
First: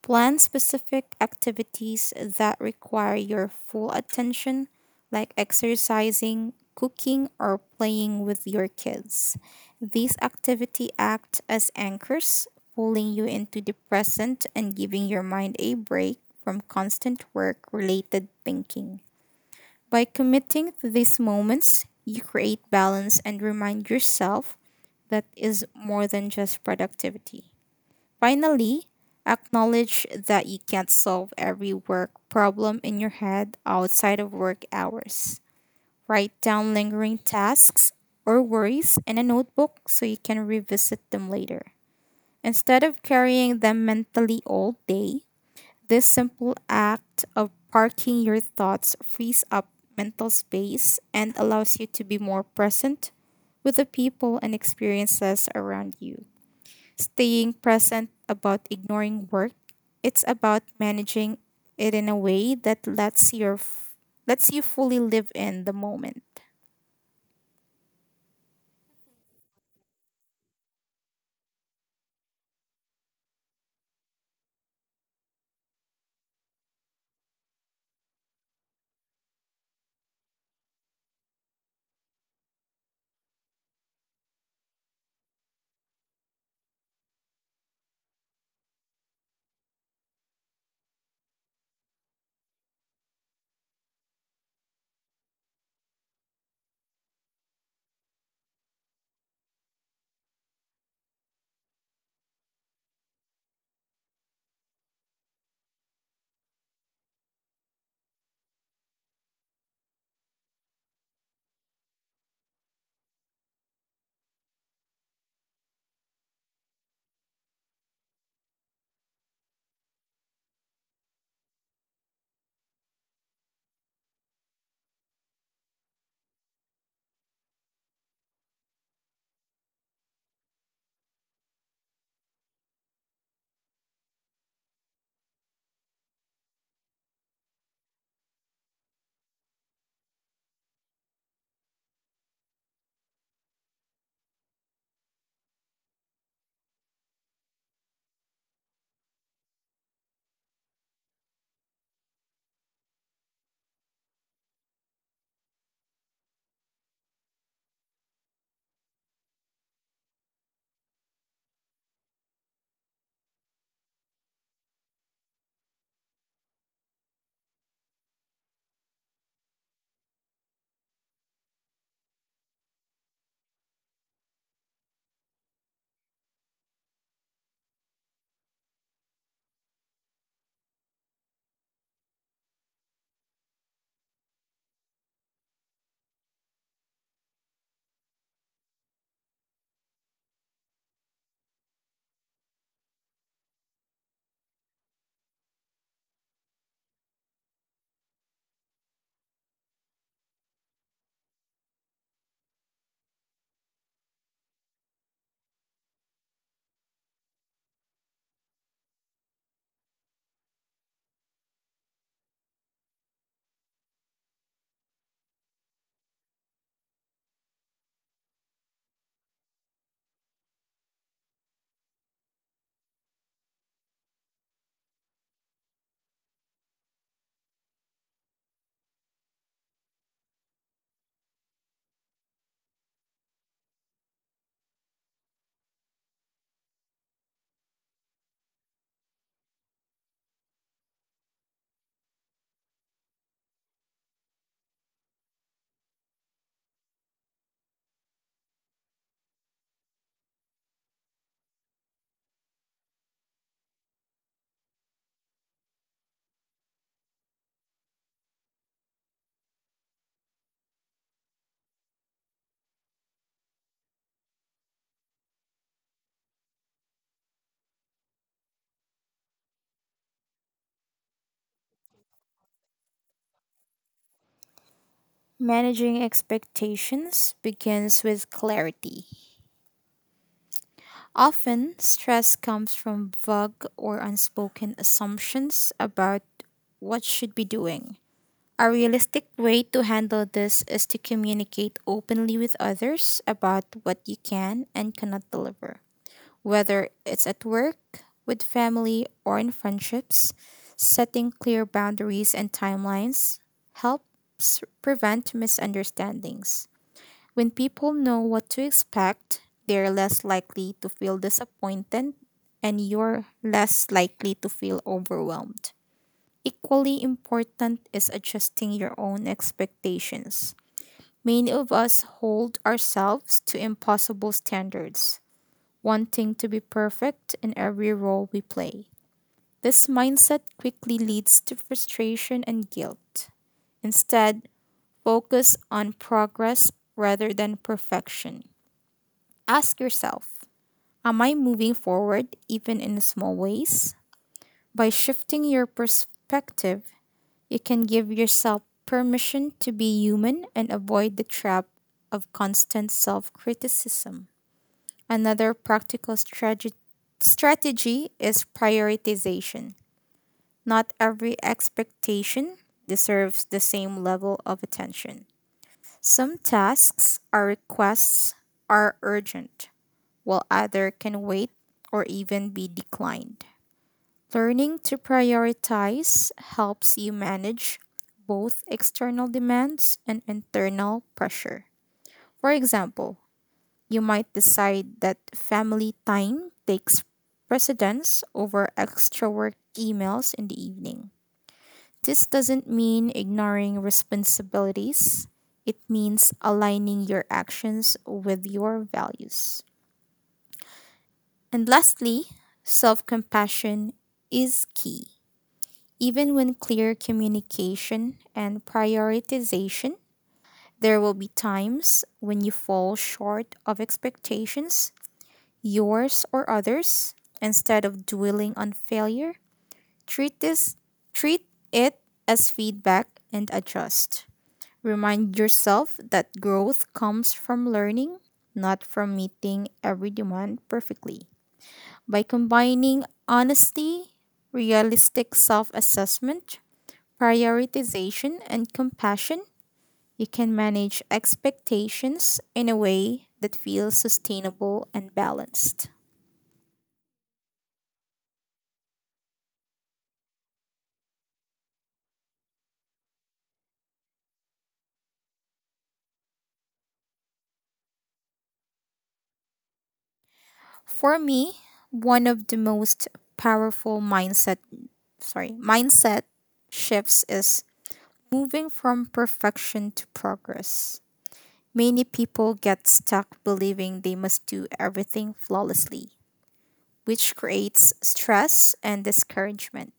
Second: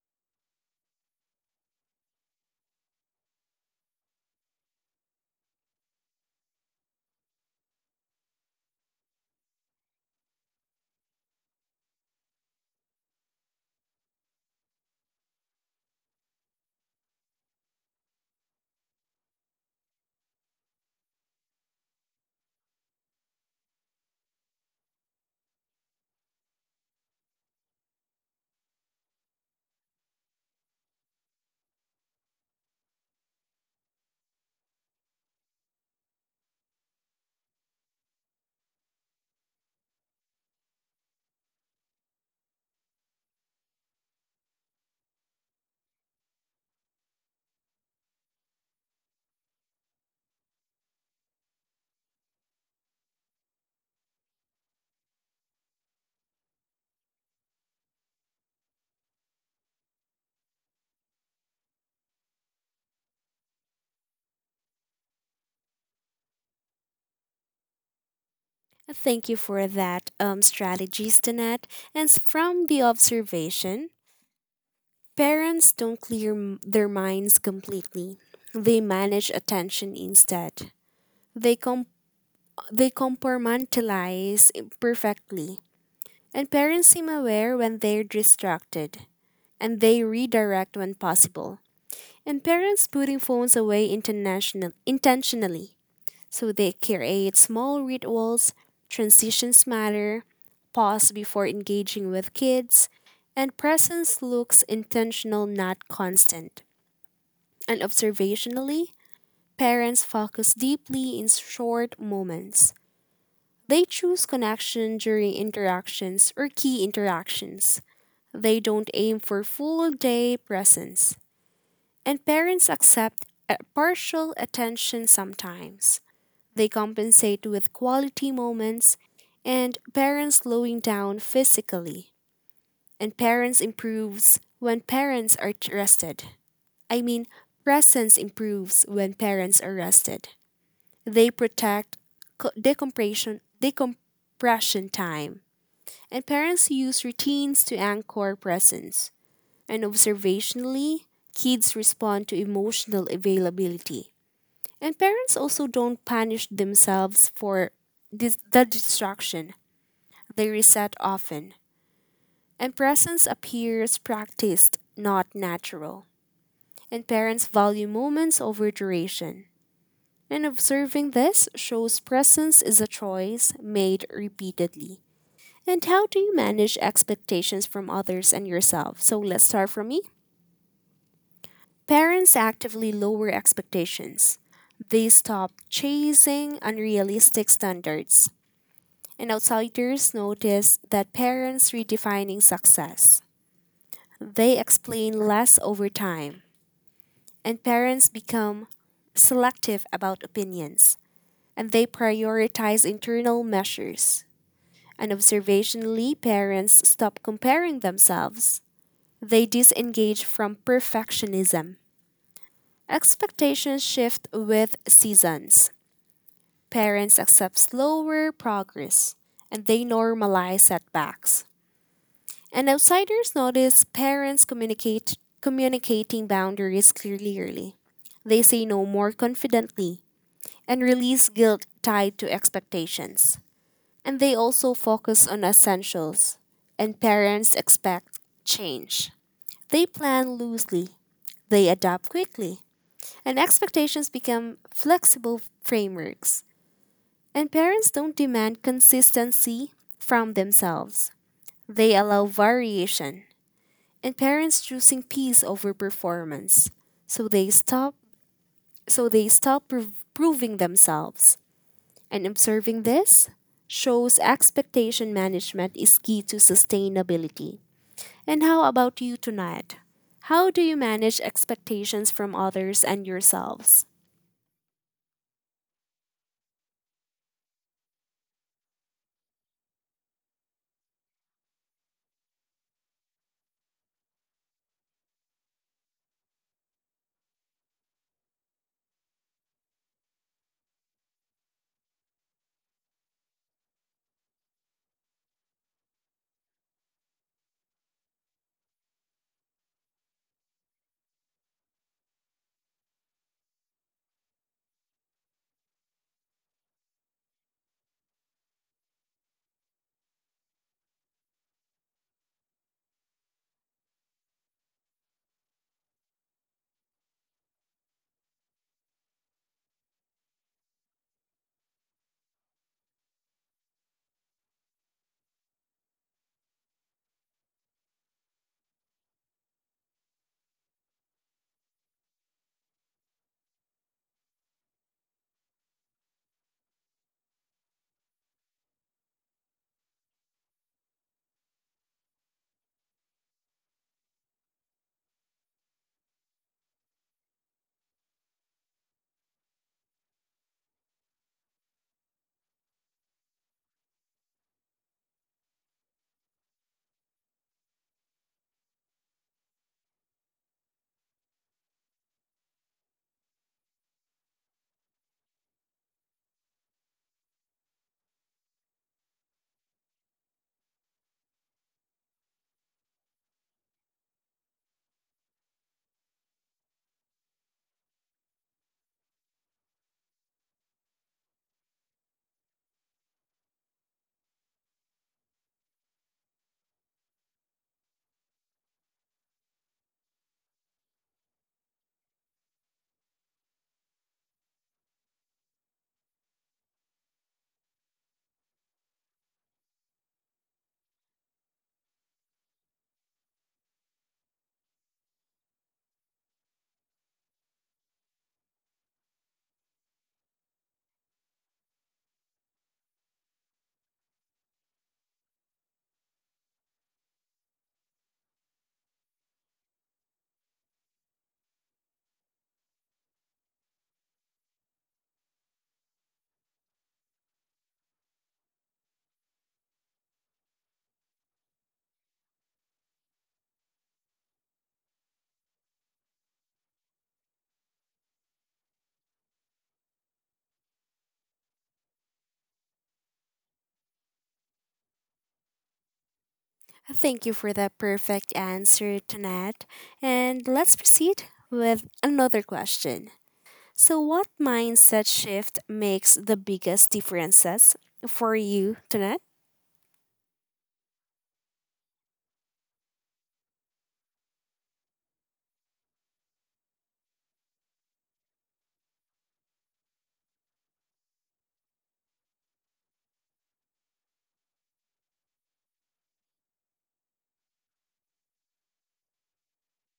[SPEAKER 2] Plan specific activities that require your full attention, like exercising, cooking, or playing with your kids. These activities act as anchors, pulling you into the present and giving your mind a break from constant work related thinking. By committing to these moments, you create balance and remind yourself that is more than just productivity. Finally, acknowledge that you can't solve every work problem in your head outside of work hours. Write down lingering tasks or worries in a notebook so you can revisit them later. Instead of carrying them mentally all day, this simple act of parking your thoughts frees up mental space and allows you to be more present with the people and experiences around you staying present about ignoring work. It's about managing it in a way that lets you fully live in the moment.
[SPEAKER 1] Thank you for that strategies, Danette. And from the observation, parents don't clear their minds completely. They manage attention instead. They they compartmentalize perfectly. And parents seem aware when they're distracted. And they redirect when possible. And parents putting phones away intentionally. So they create small rituals, transitions matter, pause before engaging with kids, and presence looks intentional, not constant. And observationally, parents focus deeply in short moments. They choose connection during interactions or key interactions. They don't aim for full day presence. And parents accept a partial attention sometimes. They compensate with quality moments and parents slowing down physically. And parents improves when parents are rested. I mean, presence improves when parents are rested. They protect decompression, decompression time, and parents use routines to anchor presence. And observationally, kids respond to emotional availability. And parents also don't punish themselves for the distraction. They reset often. And presence appears practiced, not natural. And parents value moments over duration. And observing this shows presence is a choice made repeatedly. And how do you manage expectations from others and yourself? So let's start from me. Parents actively lower expectations. They stop chasing unrealistic standards. And outsiders notice that parents redefining success. They explain less over time. And parents become selective about opinions, and they prioritize internal measures. And observationally, parents stop comparing themselves. They disengage from perfectionism. Expectations shift with seasons. Parents accept slower progress and they normalize setbacks. And outsiders notice parents communicate communicating boundaries clearly. They say no more confidently and release guilt tied to expectations. And they also focus on essentials, and parents expect change. They plan loosely, they adapt quickly, and expectations become flexible frameworks. And parents don't demand consistency from themselves, they allow variation. And parents choosing peace over performance, so they stop so they stop proving themselves. And observing this shows expectation management is key to sustainability. And how about you tonight? How do you manage expectations from others and yourselves?
[SPEAKER 2] Managing expectations begins with clarity. Often, stress comes from vague or unspoken assumptions about what should be doing. A realistic way to handle this is to communicate openly with others about what you can and cannot deliver. Whether it's at work, with family, or in friendships, setting clear boundaries and timelines helps prevent misunderstandings. When people know what to expect, they're less likely to feel disappointed and you're less likely to feel overwhelmed. Equally important is adjusting your own expectations. Many of us hold ourselves to impossible standards wanting to be perfect in every role we play. This mindset quickly leads to frustration and guilt. Instead, focus on progress rather than perfection. Ask yourself, am I moving forward even in small ways? By shifting your perspective, you can give yourself permission to be human and avoid the trap of constant self criticism. Another practical strategy is prioritization. Not every expectation deserves the same level of attention. Some tasks or requests are urgent, while others can wait or even be declined. Learning to prioritize helps you manage both external demands and internal pressure. For example, you might decide that family time takes precedence over extra work emails in the evening. This doesn't mean ignoring responsibilities, it means aligning your actions with your values. And lastly, self compassion is key. Even when clear communication and prioritization, there will be times when you fall short of expectations yours or others, instead of dwelling on failure, treat this treat it as feedback and adjust. Remind yourself that growth comes from learning, not from meeting every demand perfectly. By combining honesty, realistic self-assessment, prioritization, and compassion, you can manage expectations in a way that feels sustainable and balanced.
[SPEAKER 1] Thank you for that perfect answer, Tanat. And let's proceed with another question. So, what mindset shift makes the biggest differences for you, Tanat?
[SPEAKER 2] For me, one of the most powerful mindset, sorry, mindset shifts is moving from perfection to progress. Many people get stuck believing they must do everything flawlessly, which creates stress and discouragement.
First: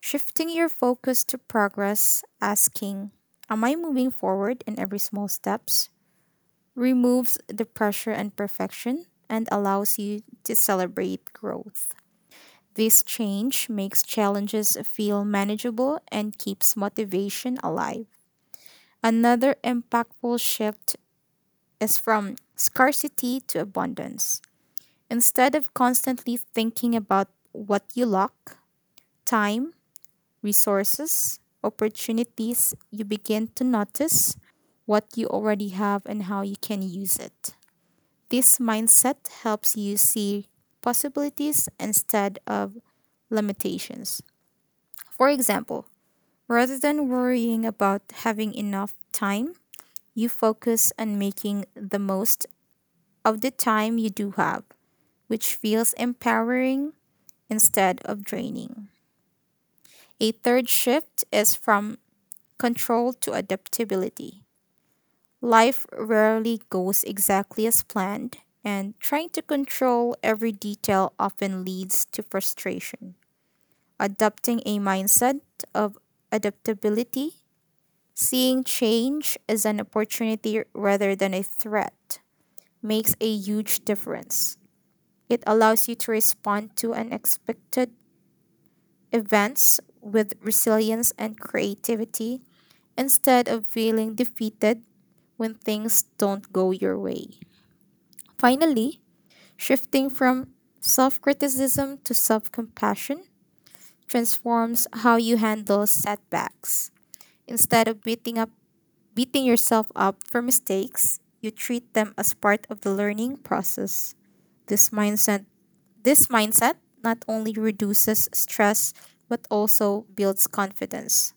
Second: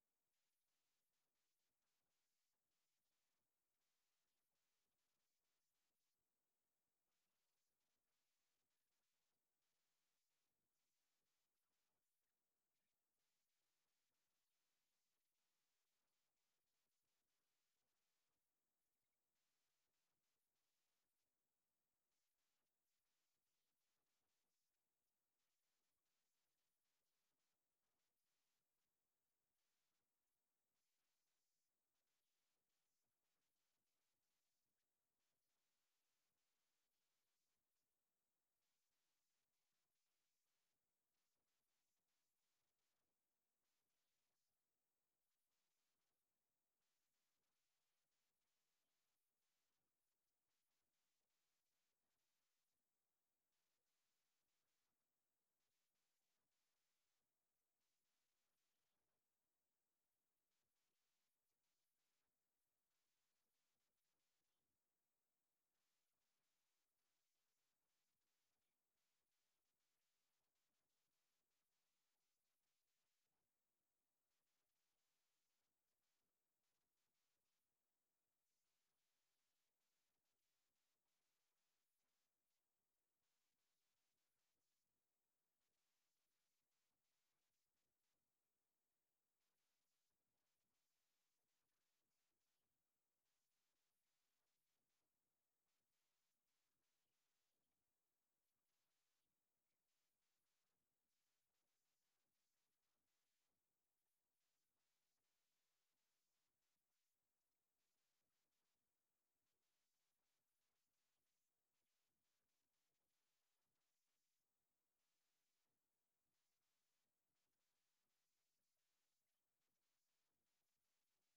[SPEAKER 2] Shifting your focus to progress, asking, am I moving forward in every small steps? Removes the pressure and perfection and allows you to celebrate growth. This change makes challenges feel manageable and keeps motivation alive. Another impactful shift is from scarcity to abundance. Instead of constantly thinking about what you lack, time, resources, opportunities, you begin to notice what you already have and how you can use it. This mindset helps you see possibilities instead of limitations. For example, rather than worrying about having enough time, you focus on making the most of the time you do have, which feels empowering instead of draining. A third shift is from control to adaptability. Life rarely goes exactly as planned, and trying to control every detail often leads to frustration. Adopting a mindset of adaptability, seeing change as an opportunity rather than a threat, makes a huge difference. It allows you to respond to unexpected events with resilience and creativity instead of feeling defeated when things don't go your way. Finally, shifting from self criticism to self compassion transforms how you handle setbacks. Instead of beating yourself up for mistakes, you treat them as part of the learning process. This mindset this mindset not only reduces stress but also builds confidence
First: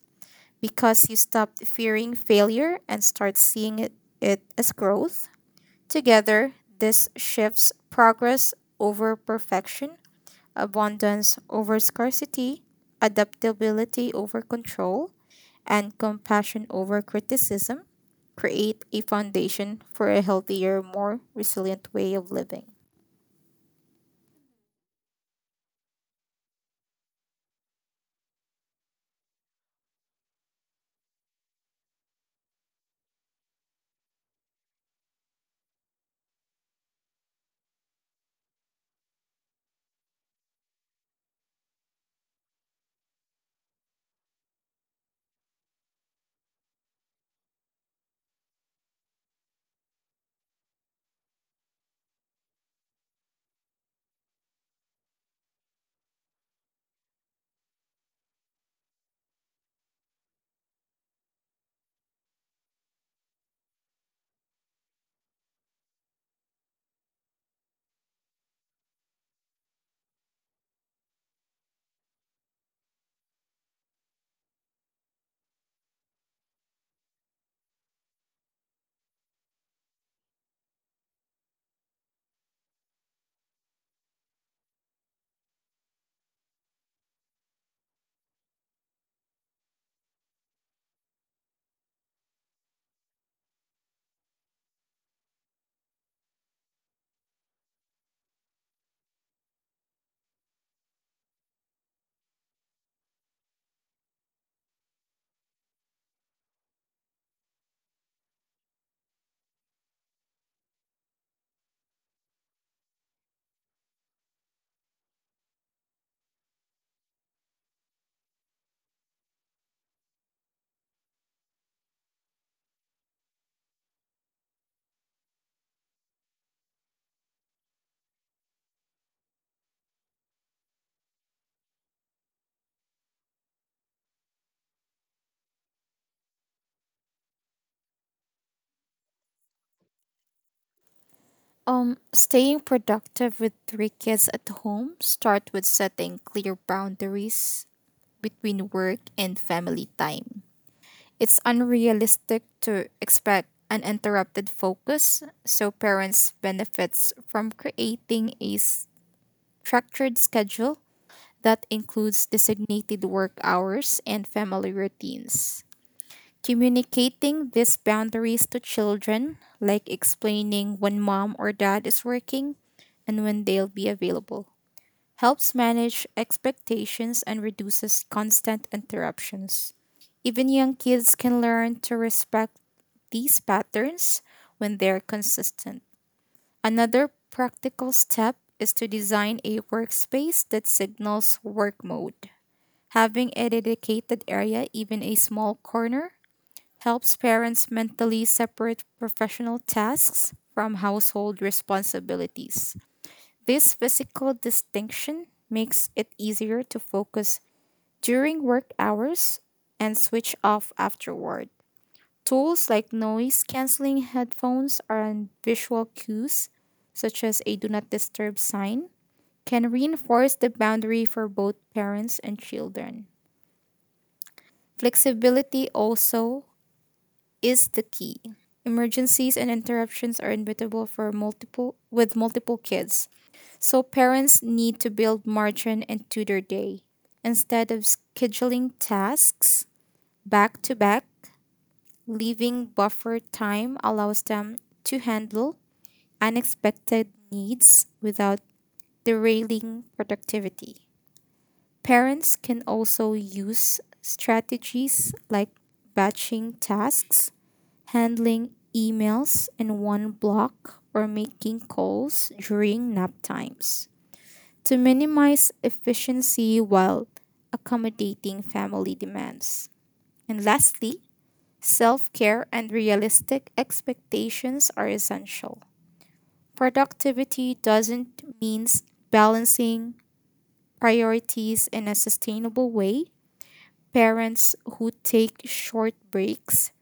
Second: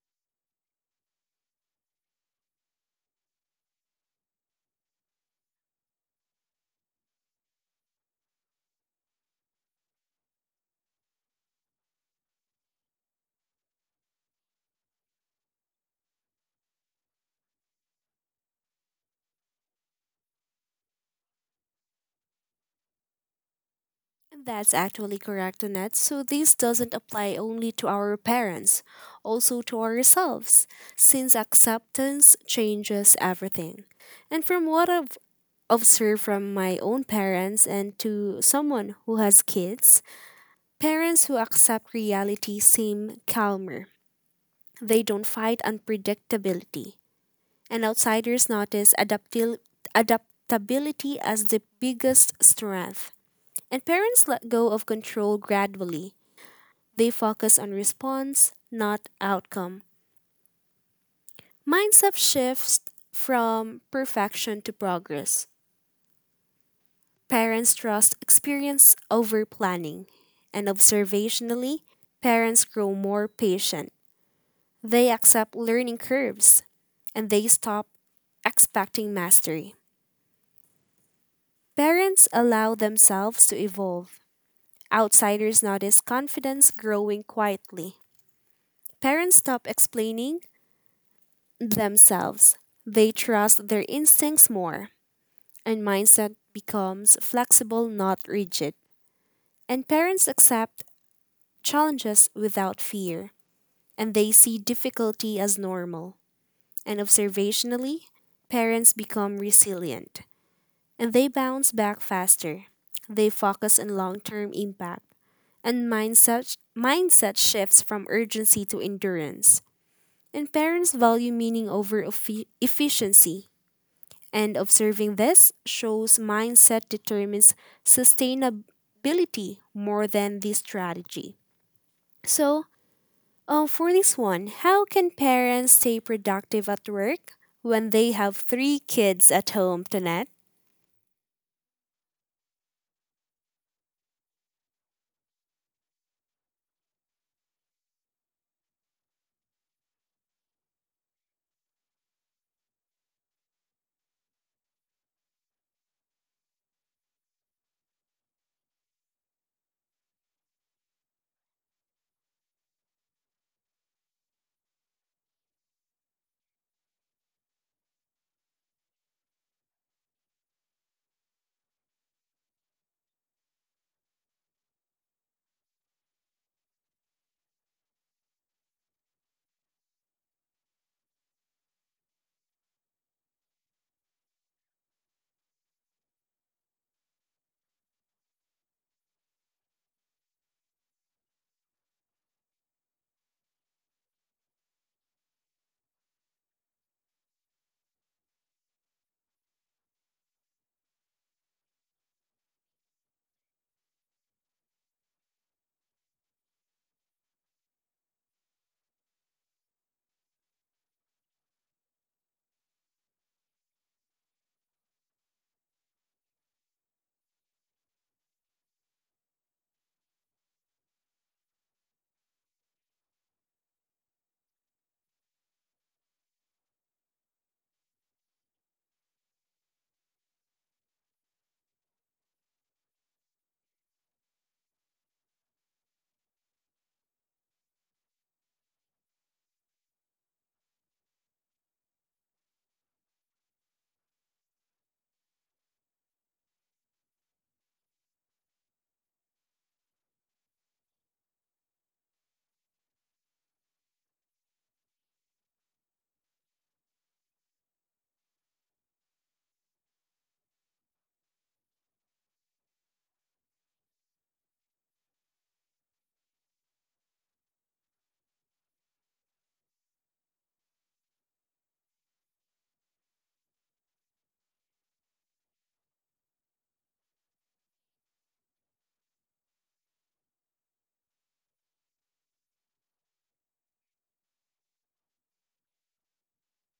[SPEAKER 2] because you stop fearing failure and start seeing it as growth. Together, this shifts progress over perfection, abundance over scarcity, adaptability over control, and compassion over criticism create a foundation for a healthier, more resilient way of living.
[SPEAKER 1] That's actually correct, Annette. So this doesn't apply only to our parents, also to ourselves, since acceptance changes everything. And from what I've observed from my own parents and to someone who has kids, parents who accept reality seem calmer. They don't fight unpredictability. And outsiders notice adaptability as the biggest strength. And parents let go of control gradually. They focus on response, not outcome. Mindset shifts from perfection to progress. Parents trust experience over planning. And observationally, parents grow more patient. They accept learning curves and they stop expecting mastery. Parents allow themselves to evolve. Outsiders notice confidence growing quietly. Parents stop explaining themselves. They trust their instincts more, and mindset becomes flexible, not rigid. And parents accept challenges without fear, and they see difficulty as normal. And observationally, parents become resilient, and they bounce back faster. They focus on long term impact, and mindset shifts from urgency to endurance. And parents value meaning over efficiency. And observing this shows mindset determines sustainability more than the strategy. So, for this one, how can parents stay productive at work when they have three kids at home, Tonette?
[SPEAKER 2] Staying productive with three kids at home start with setting clear boundaries between work and family time. It's unrealistic to expect uninterrupted focus, so parents benefits from creating a structured schedule that includes designated work hours and family routines. Communicating these boundaries to children, like explaining when mom or dad is working and when they'll be available, helps manage expectations and reduces constant interruptions. Even young kids can learn to respect these patterns when they're consistent. Another practical step is to design a workspace that signals work mode. Having a dedicated area, even a small corner, helps parents mentally separate professional tasks from household responsibilities. This physical distinction makes it easier to focus during work hours and switch off afterward. Tools like noise canceling headphones and visual cues, such as a do not disturb sign, can reinforce the boundary for both parents and children. Flexibility also is the key. Emergencies and interruptions are inevitable for multiple with multiple kids. So parents need to build margin into their day. Instead of scheduling tasks back to back, leaving buffer time allows them to handle unexpected needs without derailing productivity. Parents can also use strategies like batching tasks, handling emails in one block, or making calls during nap times to minimize efficiency while accommodating family demands. And lastly, self care and realistic expectations are essential. Productivity doesn't mean balancing priorities in a sustainable way. Parents who take short breaks,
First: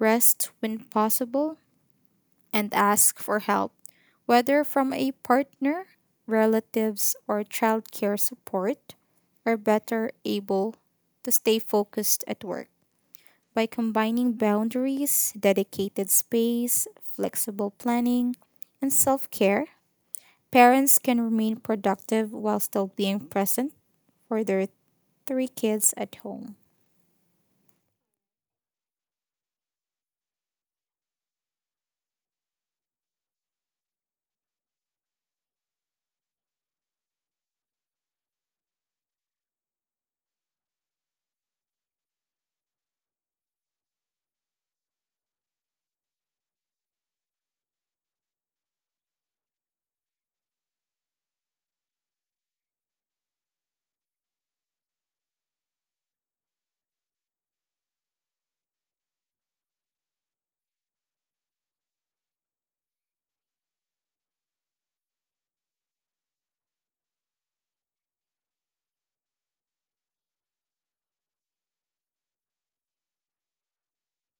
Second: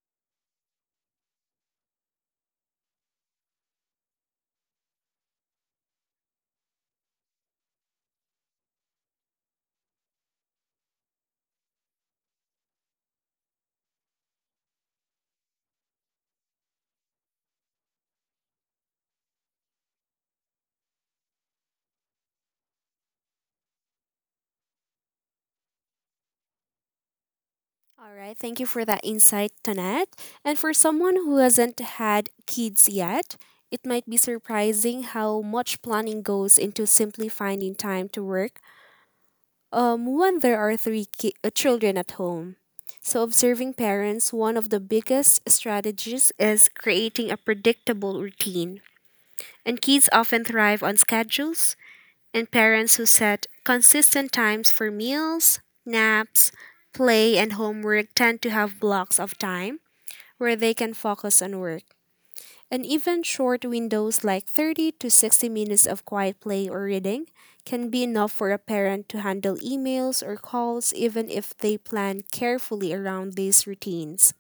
[SPEAKER 2] rest when possible, and ask for help, whether from a partner, relatives, or childcare support, are better able to stay focused at work. By combining boundaries, dedicated space, flexible planning, and self care, parents can remain productive while still being present for their three kids at home.
[SPEAKER 1] All right, thank you for that insight, Tonette. And for someone who hasn't had kids yet, it might be surprising how much planning goes into simply finding time to work. When there are three children at home. So, observing parents, one of the biggest strategies is creating a predictable routine. And kids often thrive on schedules, and parents who set consistent times for meals, naps, play, and homework tend to have blocks of time where they can focus on work. And even short windows like 30 to 60 minutes of quiet play or reading can be enough for a parent to handle emails or calls, even if they plan carefully around these routines.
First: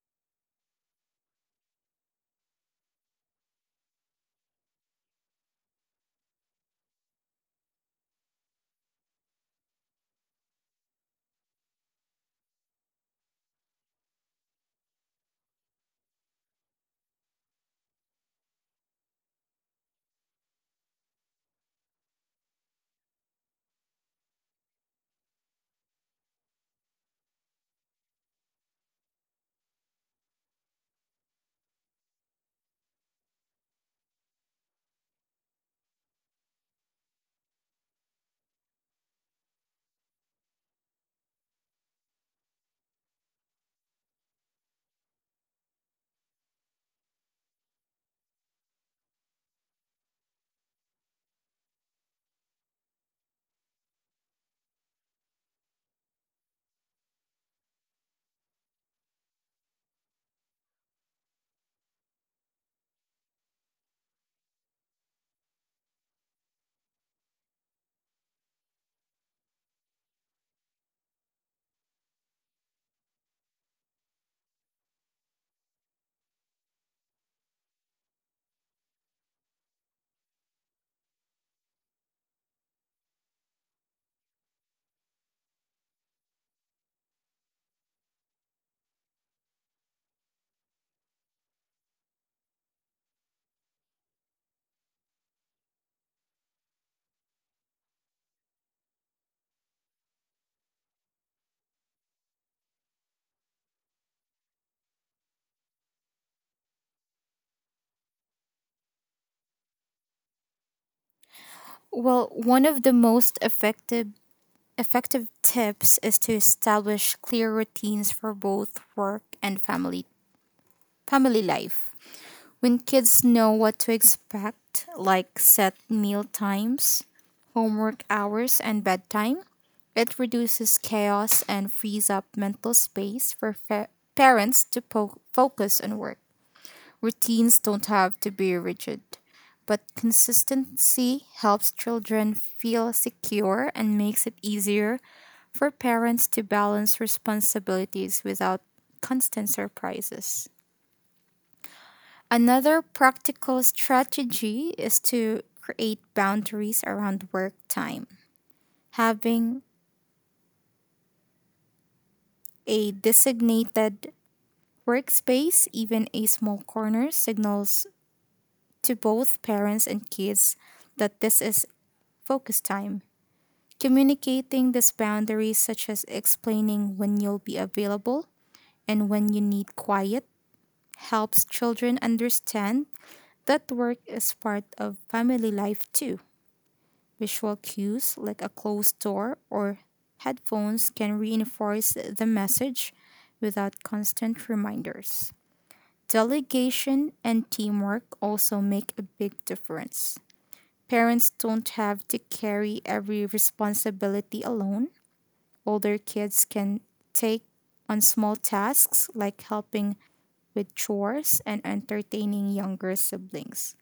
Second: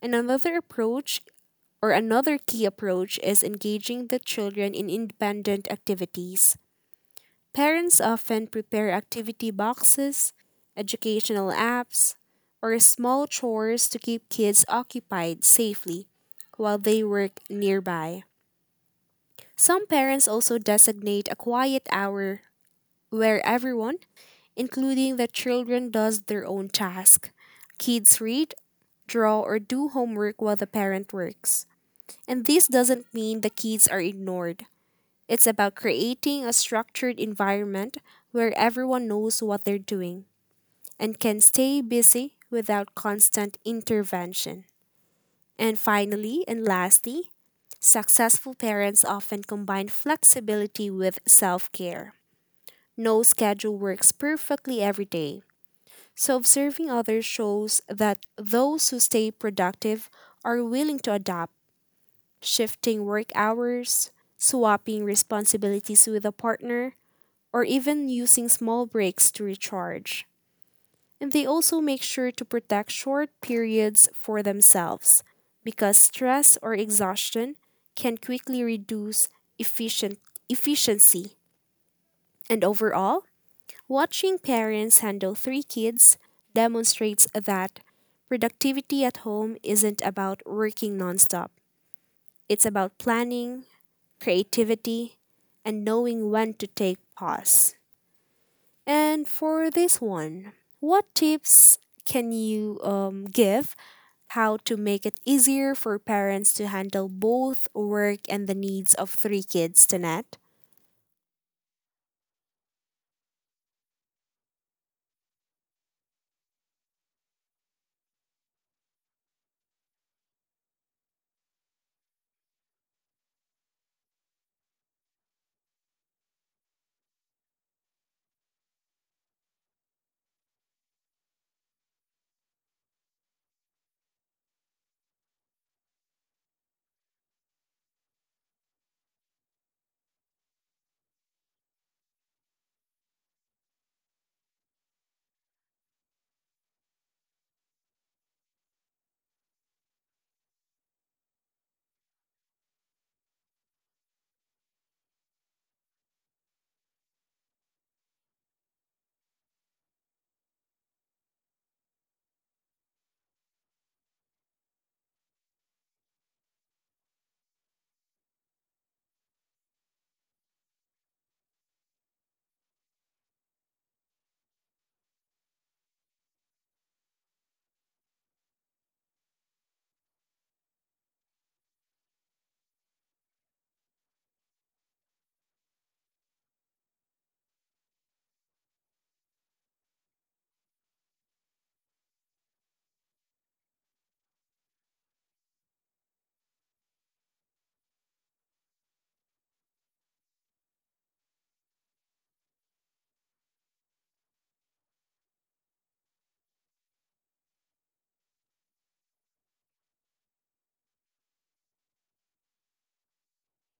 [SPEAKER 1] And another approach, or another key approach, is engaging the children in independent activities. Parents often prepare activity boxes, educational apps, or small chores to keep kids occupied safely while they work nearby. Some parents also designate a quiet hour where everyone, including the children, does their own task. Kids read, draw, or do homework while the parent works. And this doesn't mean the kids are ignored. It's about creating a structured environment where everyone knows what they're doing and can stay busy without constant intervention. And finally, and lastly, successful parents often combine flexibility with self care. No schedule works perfectly every day. So, observing others shows that those who stay productive are willing to adapt, shifting work hours, swapping responsibilities with a partner, or even using small breaks to recharge. And they also make sure to protect short periods for themselves because stress or exhaustion can quickly reduce efficient efficiency. And overall, watching parents handle three kids demonstrates that productivity at home isn't about working nonstop. It's about planning, creativity, and knowing when to take pause. And for this one, what tips can you give how to make it easier for parents to handle both work and the needs of three kids, Tanette?
[SPEAKER 2] Well, one of the most effective tips is to establish clear routines for both work and family life. When kids know what to expect, like set meal times, homework hours, and bedtime, it reduces chaos and frees up mental space for parents to focus on work. Routines don't have to be rigid, but consistency helps children feel secure and makes it easier for parents to balance responsibilities without constant surprises. Another practical strategy is to create boundaries around work time. Having a designated workspace, even a small corner, signals to both parents and kids that this is focus time. Communicating these boundaries, such as explaining when you'll be available and when you need quiet, helps children understand that work is part of family life too. Visual cues like a closed door or headphones can reinforce the message without constant reminders. Delegation and teamwork also make a big difference. Parents don't have to carry every responsibility alone. Older kids can take on small tasks like helping with chores and entertaining younger siblings,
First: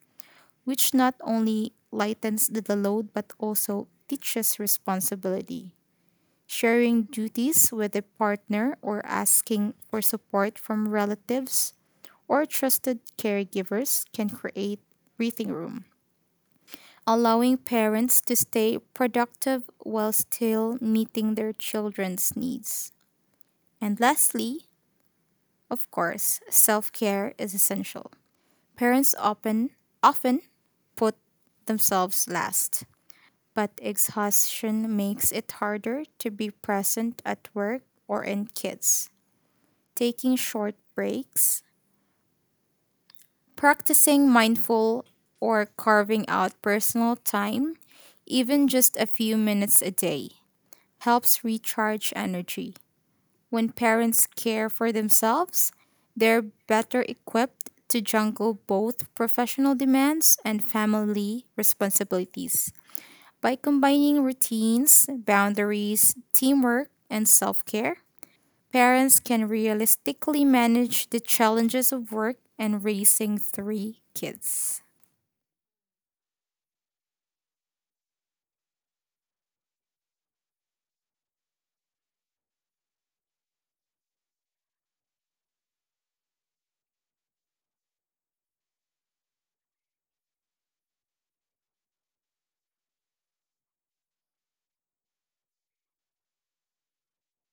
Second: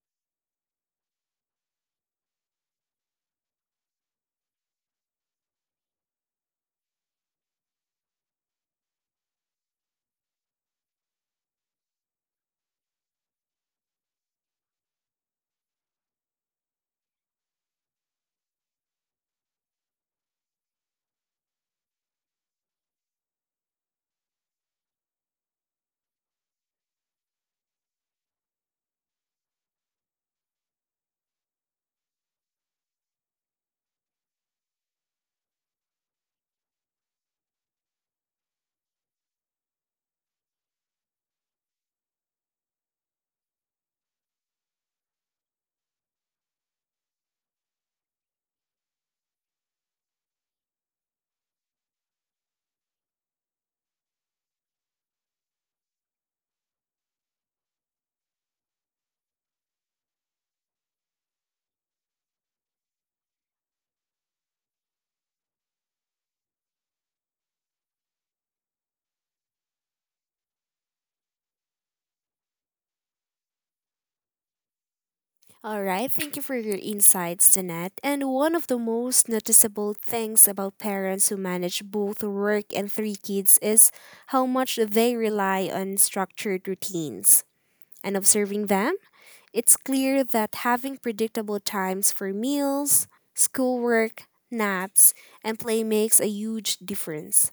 [SPEAKER 2] which not only lightens the load but also teaches responsibility. Sharing duties with a partner or asking for support from relatives or trusted caregivers can create breathing room, allowing parents to stay productive while still meeting their children's needs. And lastly, of course, self-care is essential. Parents often put themselves last, but exhaustion makes it harder to be present at work or in kids. Taking short breaks, practicing mindful or carving out personal time, even just a few minutes a day, helps recharge energy. When parents care for themselves, they're better equipped to juggle both professional demands and family responsibilities. By combining routines, boundaries, teamwork, and self care, parents can realistically manage the challenges of work and raising three kids.
[SPEAKER 1] All right, thank you for your insights, Tanette. And one of the most noticeable things about parents who manage both work and three kids is how much they rely on structured routines, and observing them, it's clear that having predictable times for meals, schoolwork, naps, and play makes a huge difference.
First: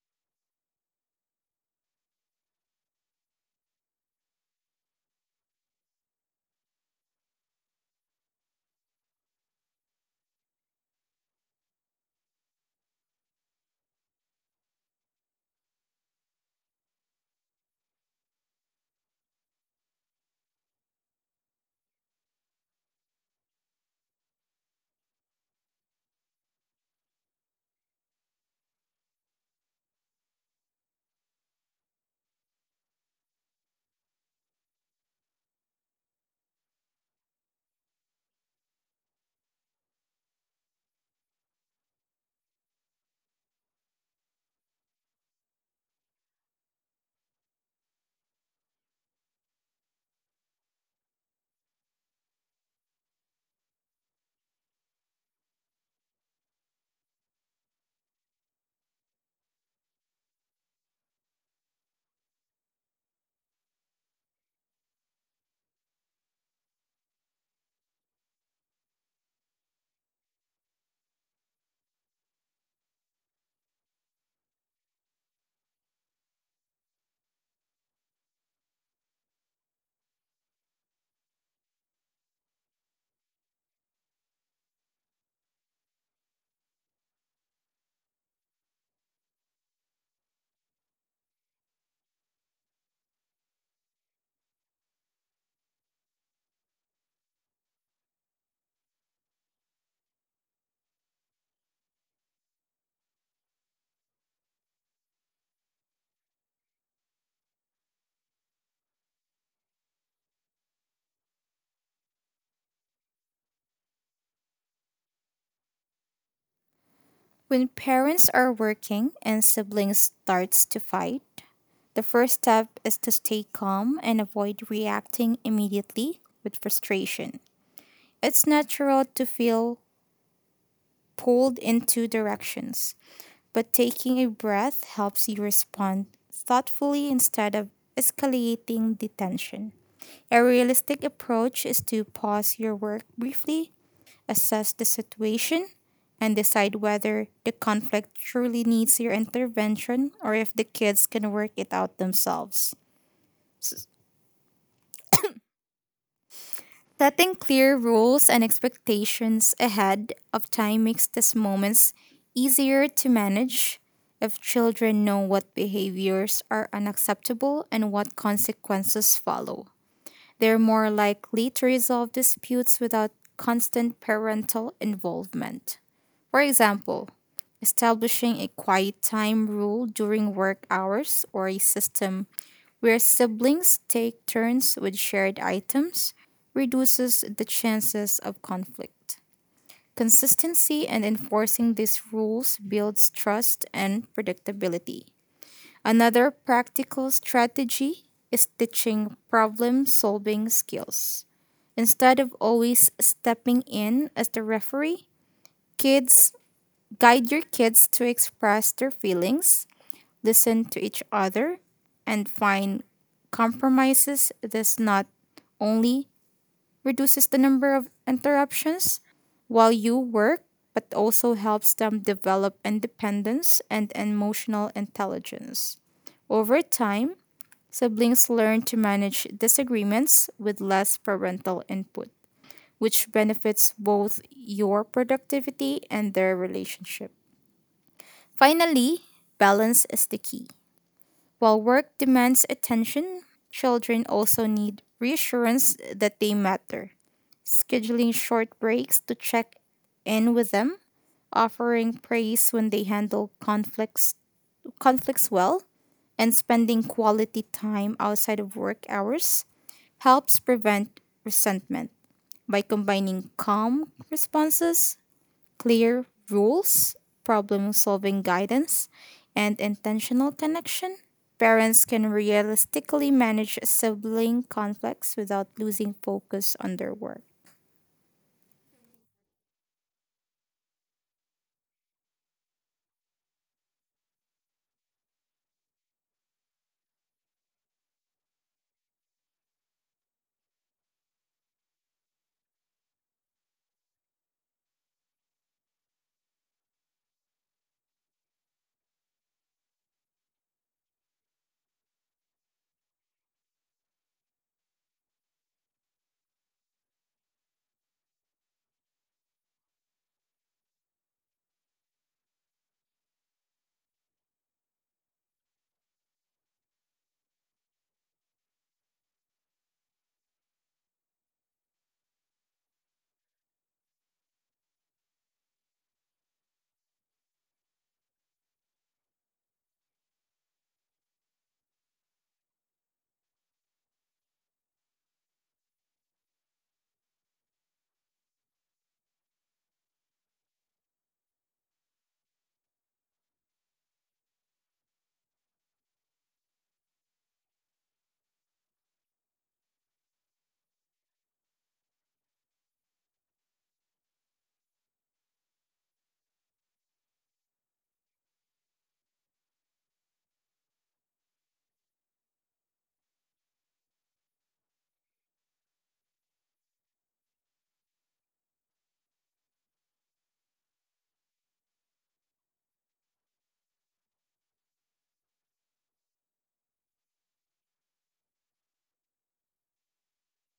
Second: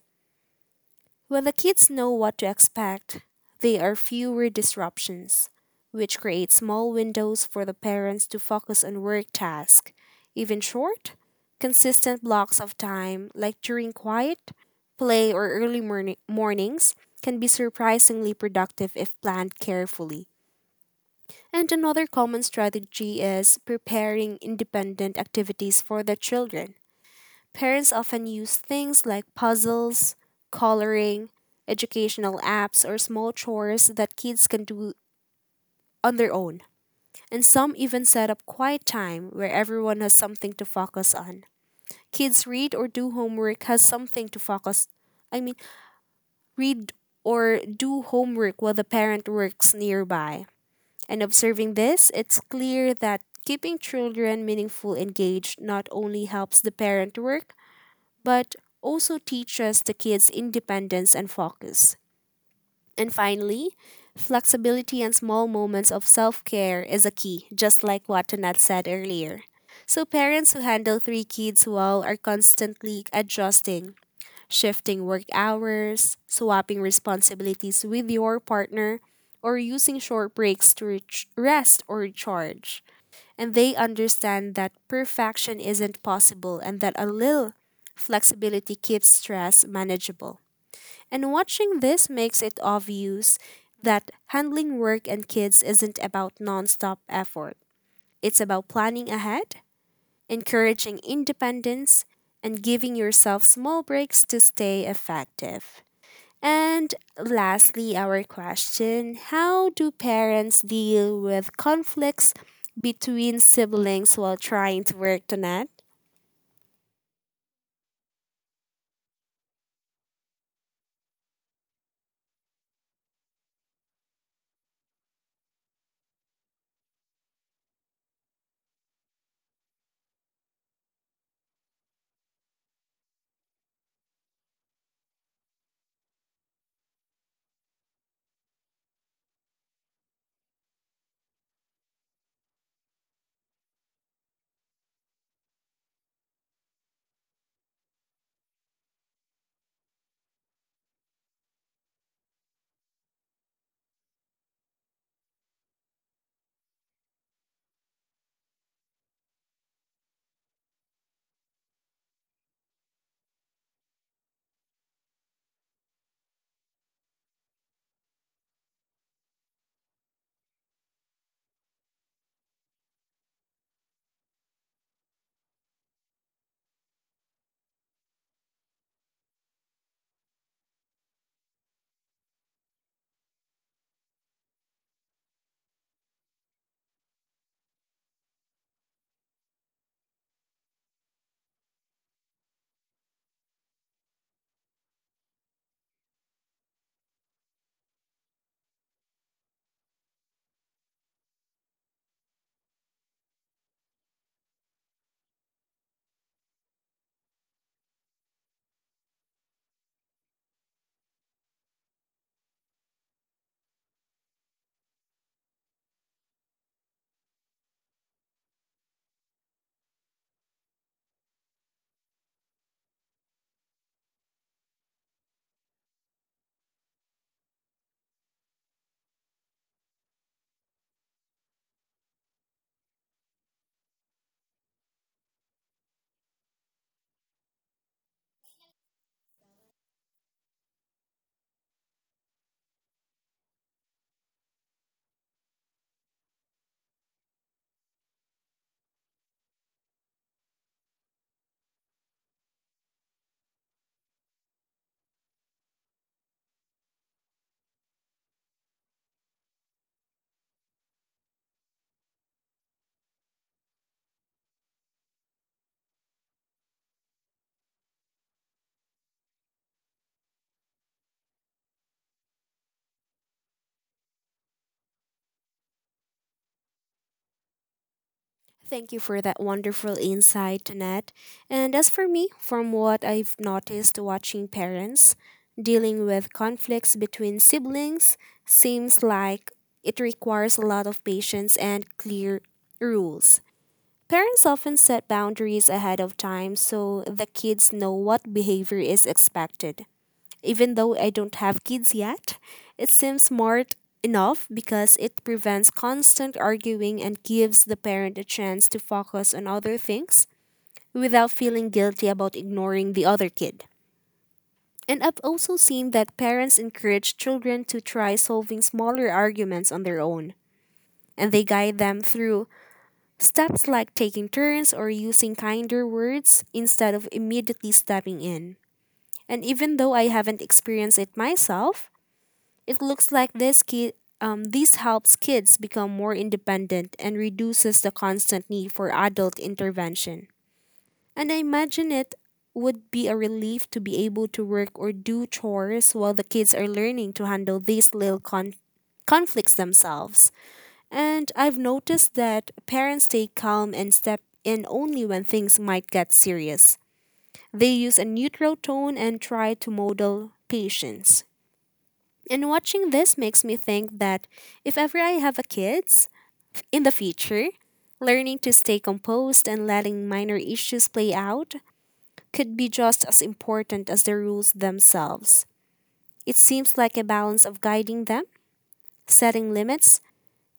[SPEAKER 1] When the kids know what to expect, there are fewer disruptions, which create small windows for the parents to focus on work tasks. Even short, consistent blocks of time, like during quiet, play, or early mornings, can be surprisingly productive if planned carefully. And another common strategy is preparing independent activities for the children. Parents often use things like puzzles, coloring, educational apps, or small chores that kids can do on their own. And some even set up quiet time where everyone has something to focus on. Kids read or do homework has something to focus I mean, read or do homework while the parent works nearby. And observing this, it's clear that keeping children meaningful engaged not only helps the parent work, but also teaches the kids independence and focus. And finally, flexibility and small moments of self care is a key, just like what Tanat said earlier. So, parents who handle three kids well are constantly adjusting shifting work hours, swapping responsibilities with your partner, or using short breaks to reach rest or recharge. And they understand that perfection isn't possible and that a little flexibility keeps stress manageable. And watching this makes it obvious that handling work and kids isn't about nonstop effort. It's about planning ahead, encouraging independence, and giving yourself small breaks to stay effective. And lastly, our question: how do parents deal with conflicts between siblings while trying to work, to net?
[SPEAKER 2] When parents are working and siblings starts to fight, the first step is to stay calm and avoid reacting immediately with frustration. It's natural to feel pulled in two directions. But taking a breath helps you respond thoughtfully instead of escalating the tension. A realistic approach is to pause your work briefly, assess the situation, and decide whether the conflict truly needs your intervention or if the kids can work it out themselves. S- Setting clear rules and expectations ahead of time makes these moments easier to manage. If children know what behaviors are unacceptable and what consequences follow, they're more likely to resolve disputes without constant parental involvement. For example, establishing a quiet time rule during work hours or a system where siblings take turns with shared items reduces the chances of conflict. Consistency and enforcing these rules builds trust and predictability. Another practical strategy is teaching problem solving skills. Instead of always stepping in as the referee, kids guide your kids to express their feelings, listen to each other, and find compromises. This not only reduces the number of interruptions while you work, but also helps them develop independence and emotional intelligence. Over time, siblings learn to manage disagreements with less parental input, which benefits both your productivity and their relationship. Finally, balance is the key. While work demands attention, children also need reassurance that they matter. Scheduling short breaks to check in with them, offering praise when they handle conflicts well, and spending quality time outside of work hours helps prevent resentment by combining calm responses, clear rules, problem solving guidance, and intentional connection, parents can realistically manage sibling conflicts without losing focus on their work.
[SPEAKER 1] Thank you for that wonderful insight, Annette. And as for me, from what I've noticed watching parents dealing with conflicts between siblings, seems like it requires a lot of patience and clear rules. Parents often set boundaries ahead of time so the kids know what behavior is expected. Even though I don't have kids yet, it seems smart enough because it prevents constant arguing and gives the parent a chance to focus on other things without feeling guilty about ignoring the other kid. And I've also seen that parents encourage children to try solving smaller arguments on their own, and they guide them through steps like taking turns or using kinder words instead of immediately stepping in. And even though I haven't experienced it myself, it looks like this helps kids become more independent and reduces the constant need for adult intervention. And I imagine it would be a relief to be able to work or do chores while the kids are learning to handle these little conflicts themselves. And I've noticed that parents stay calm and step in only when things might get serious. They use a neutral tone and try to model patience. And watching this makes me think that if ever I have a kids in the future, learning to stay composed and letting minor issues play out could be just as important as the rules themselves. It seems like a balance of guiding them, setting limits,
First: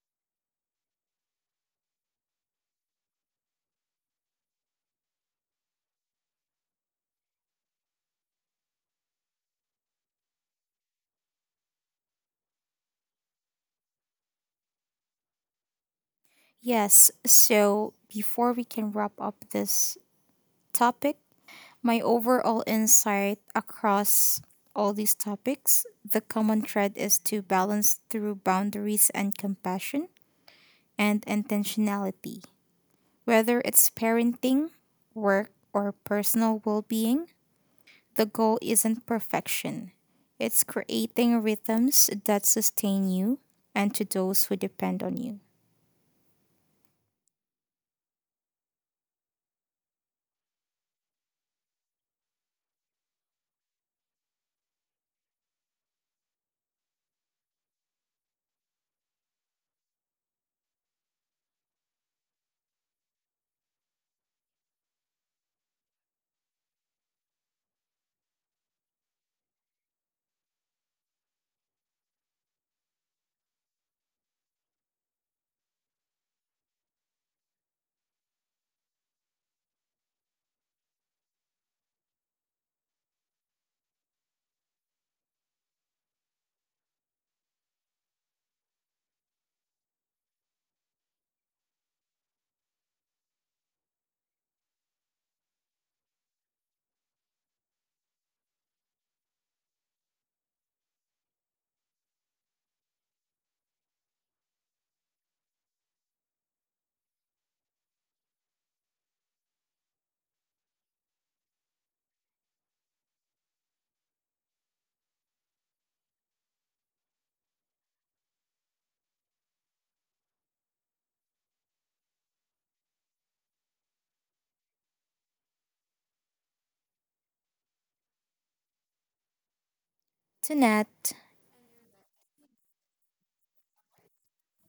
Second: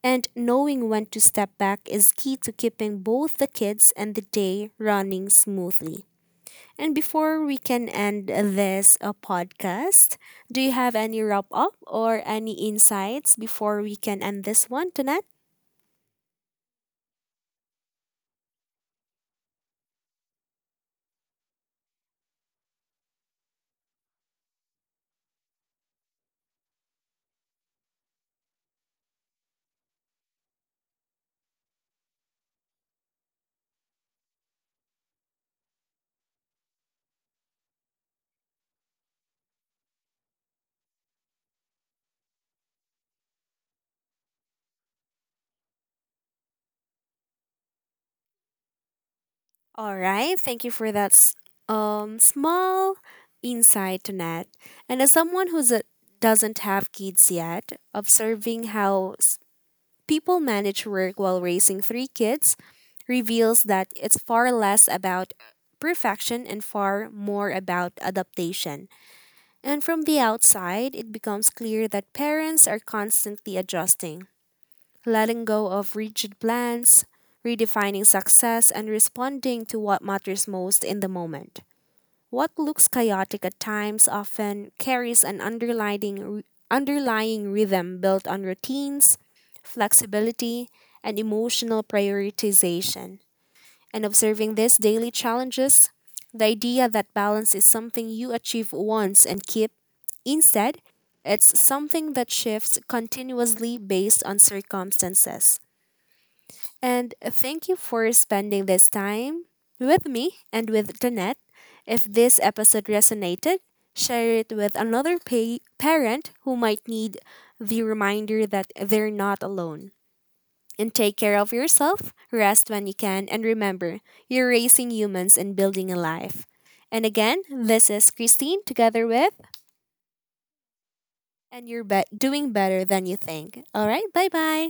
[SPEAKER 1] and knowing when to step back is key to keeping both the kids and the day running smoothly. And before we can end this podcast, do you have any wrap up or any insights before we can end this one, Tonette?
[SPEAKER 2] Yes, so before we can wrap up this topic, my overall insight across all these topics, the common thread is to balance through boundaries and compassion and intentionality. Whether it's parenting, work, or personal well being, the goal isn't perfection. It's creating rhythms that sustain you and to those who depend on you.
[SPEAKER 1] All right. Thank you for that small insight, Tonette. And as someone who's doesn't have kids yet, observing how people manage work while raising three kids reveals that it's far less about perfection and far more about adaptation. And from the outside, it becomes clear that parents are constantly adjusting, letting go of rigid plans, redefining success, and responding to what matters most in the moment. What looks chaotic at times often carries an underlying rhythm built on routines, flexibility, and emotional prioritization. And observing these daily challenges, the idea that balance is something you achieve once and keep, instead, it's something that shifts continuously based on circumstances. And thank you for spending this time with me and with Danette. If this episode resonated, share it with another parent who might need the reminder that they're not alone. And take care of yourself, rest when you can, and remember, you're raising humans and building a life. And again, this is Christine together with,
[SPEAKER 2] Tunette.
[SPEAKER 1] and you're doing better than you think. All right, bye bye.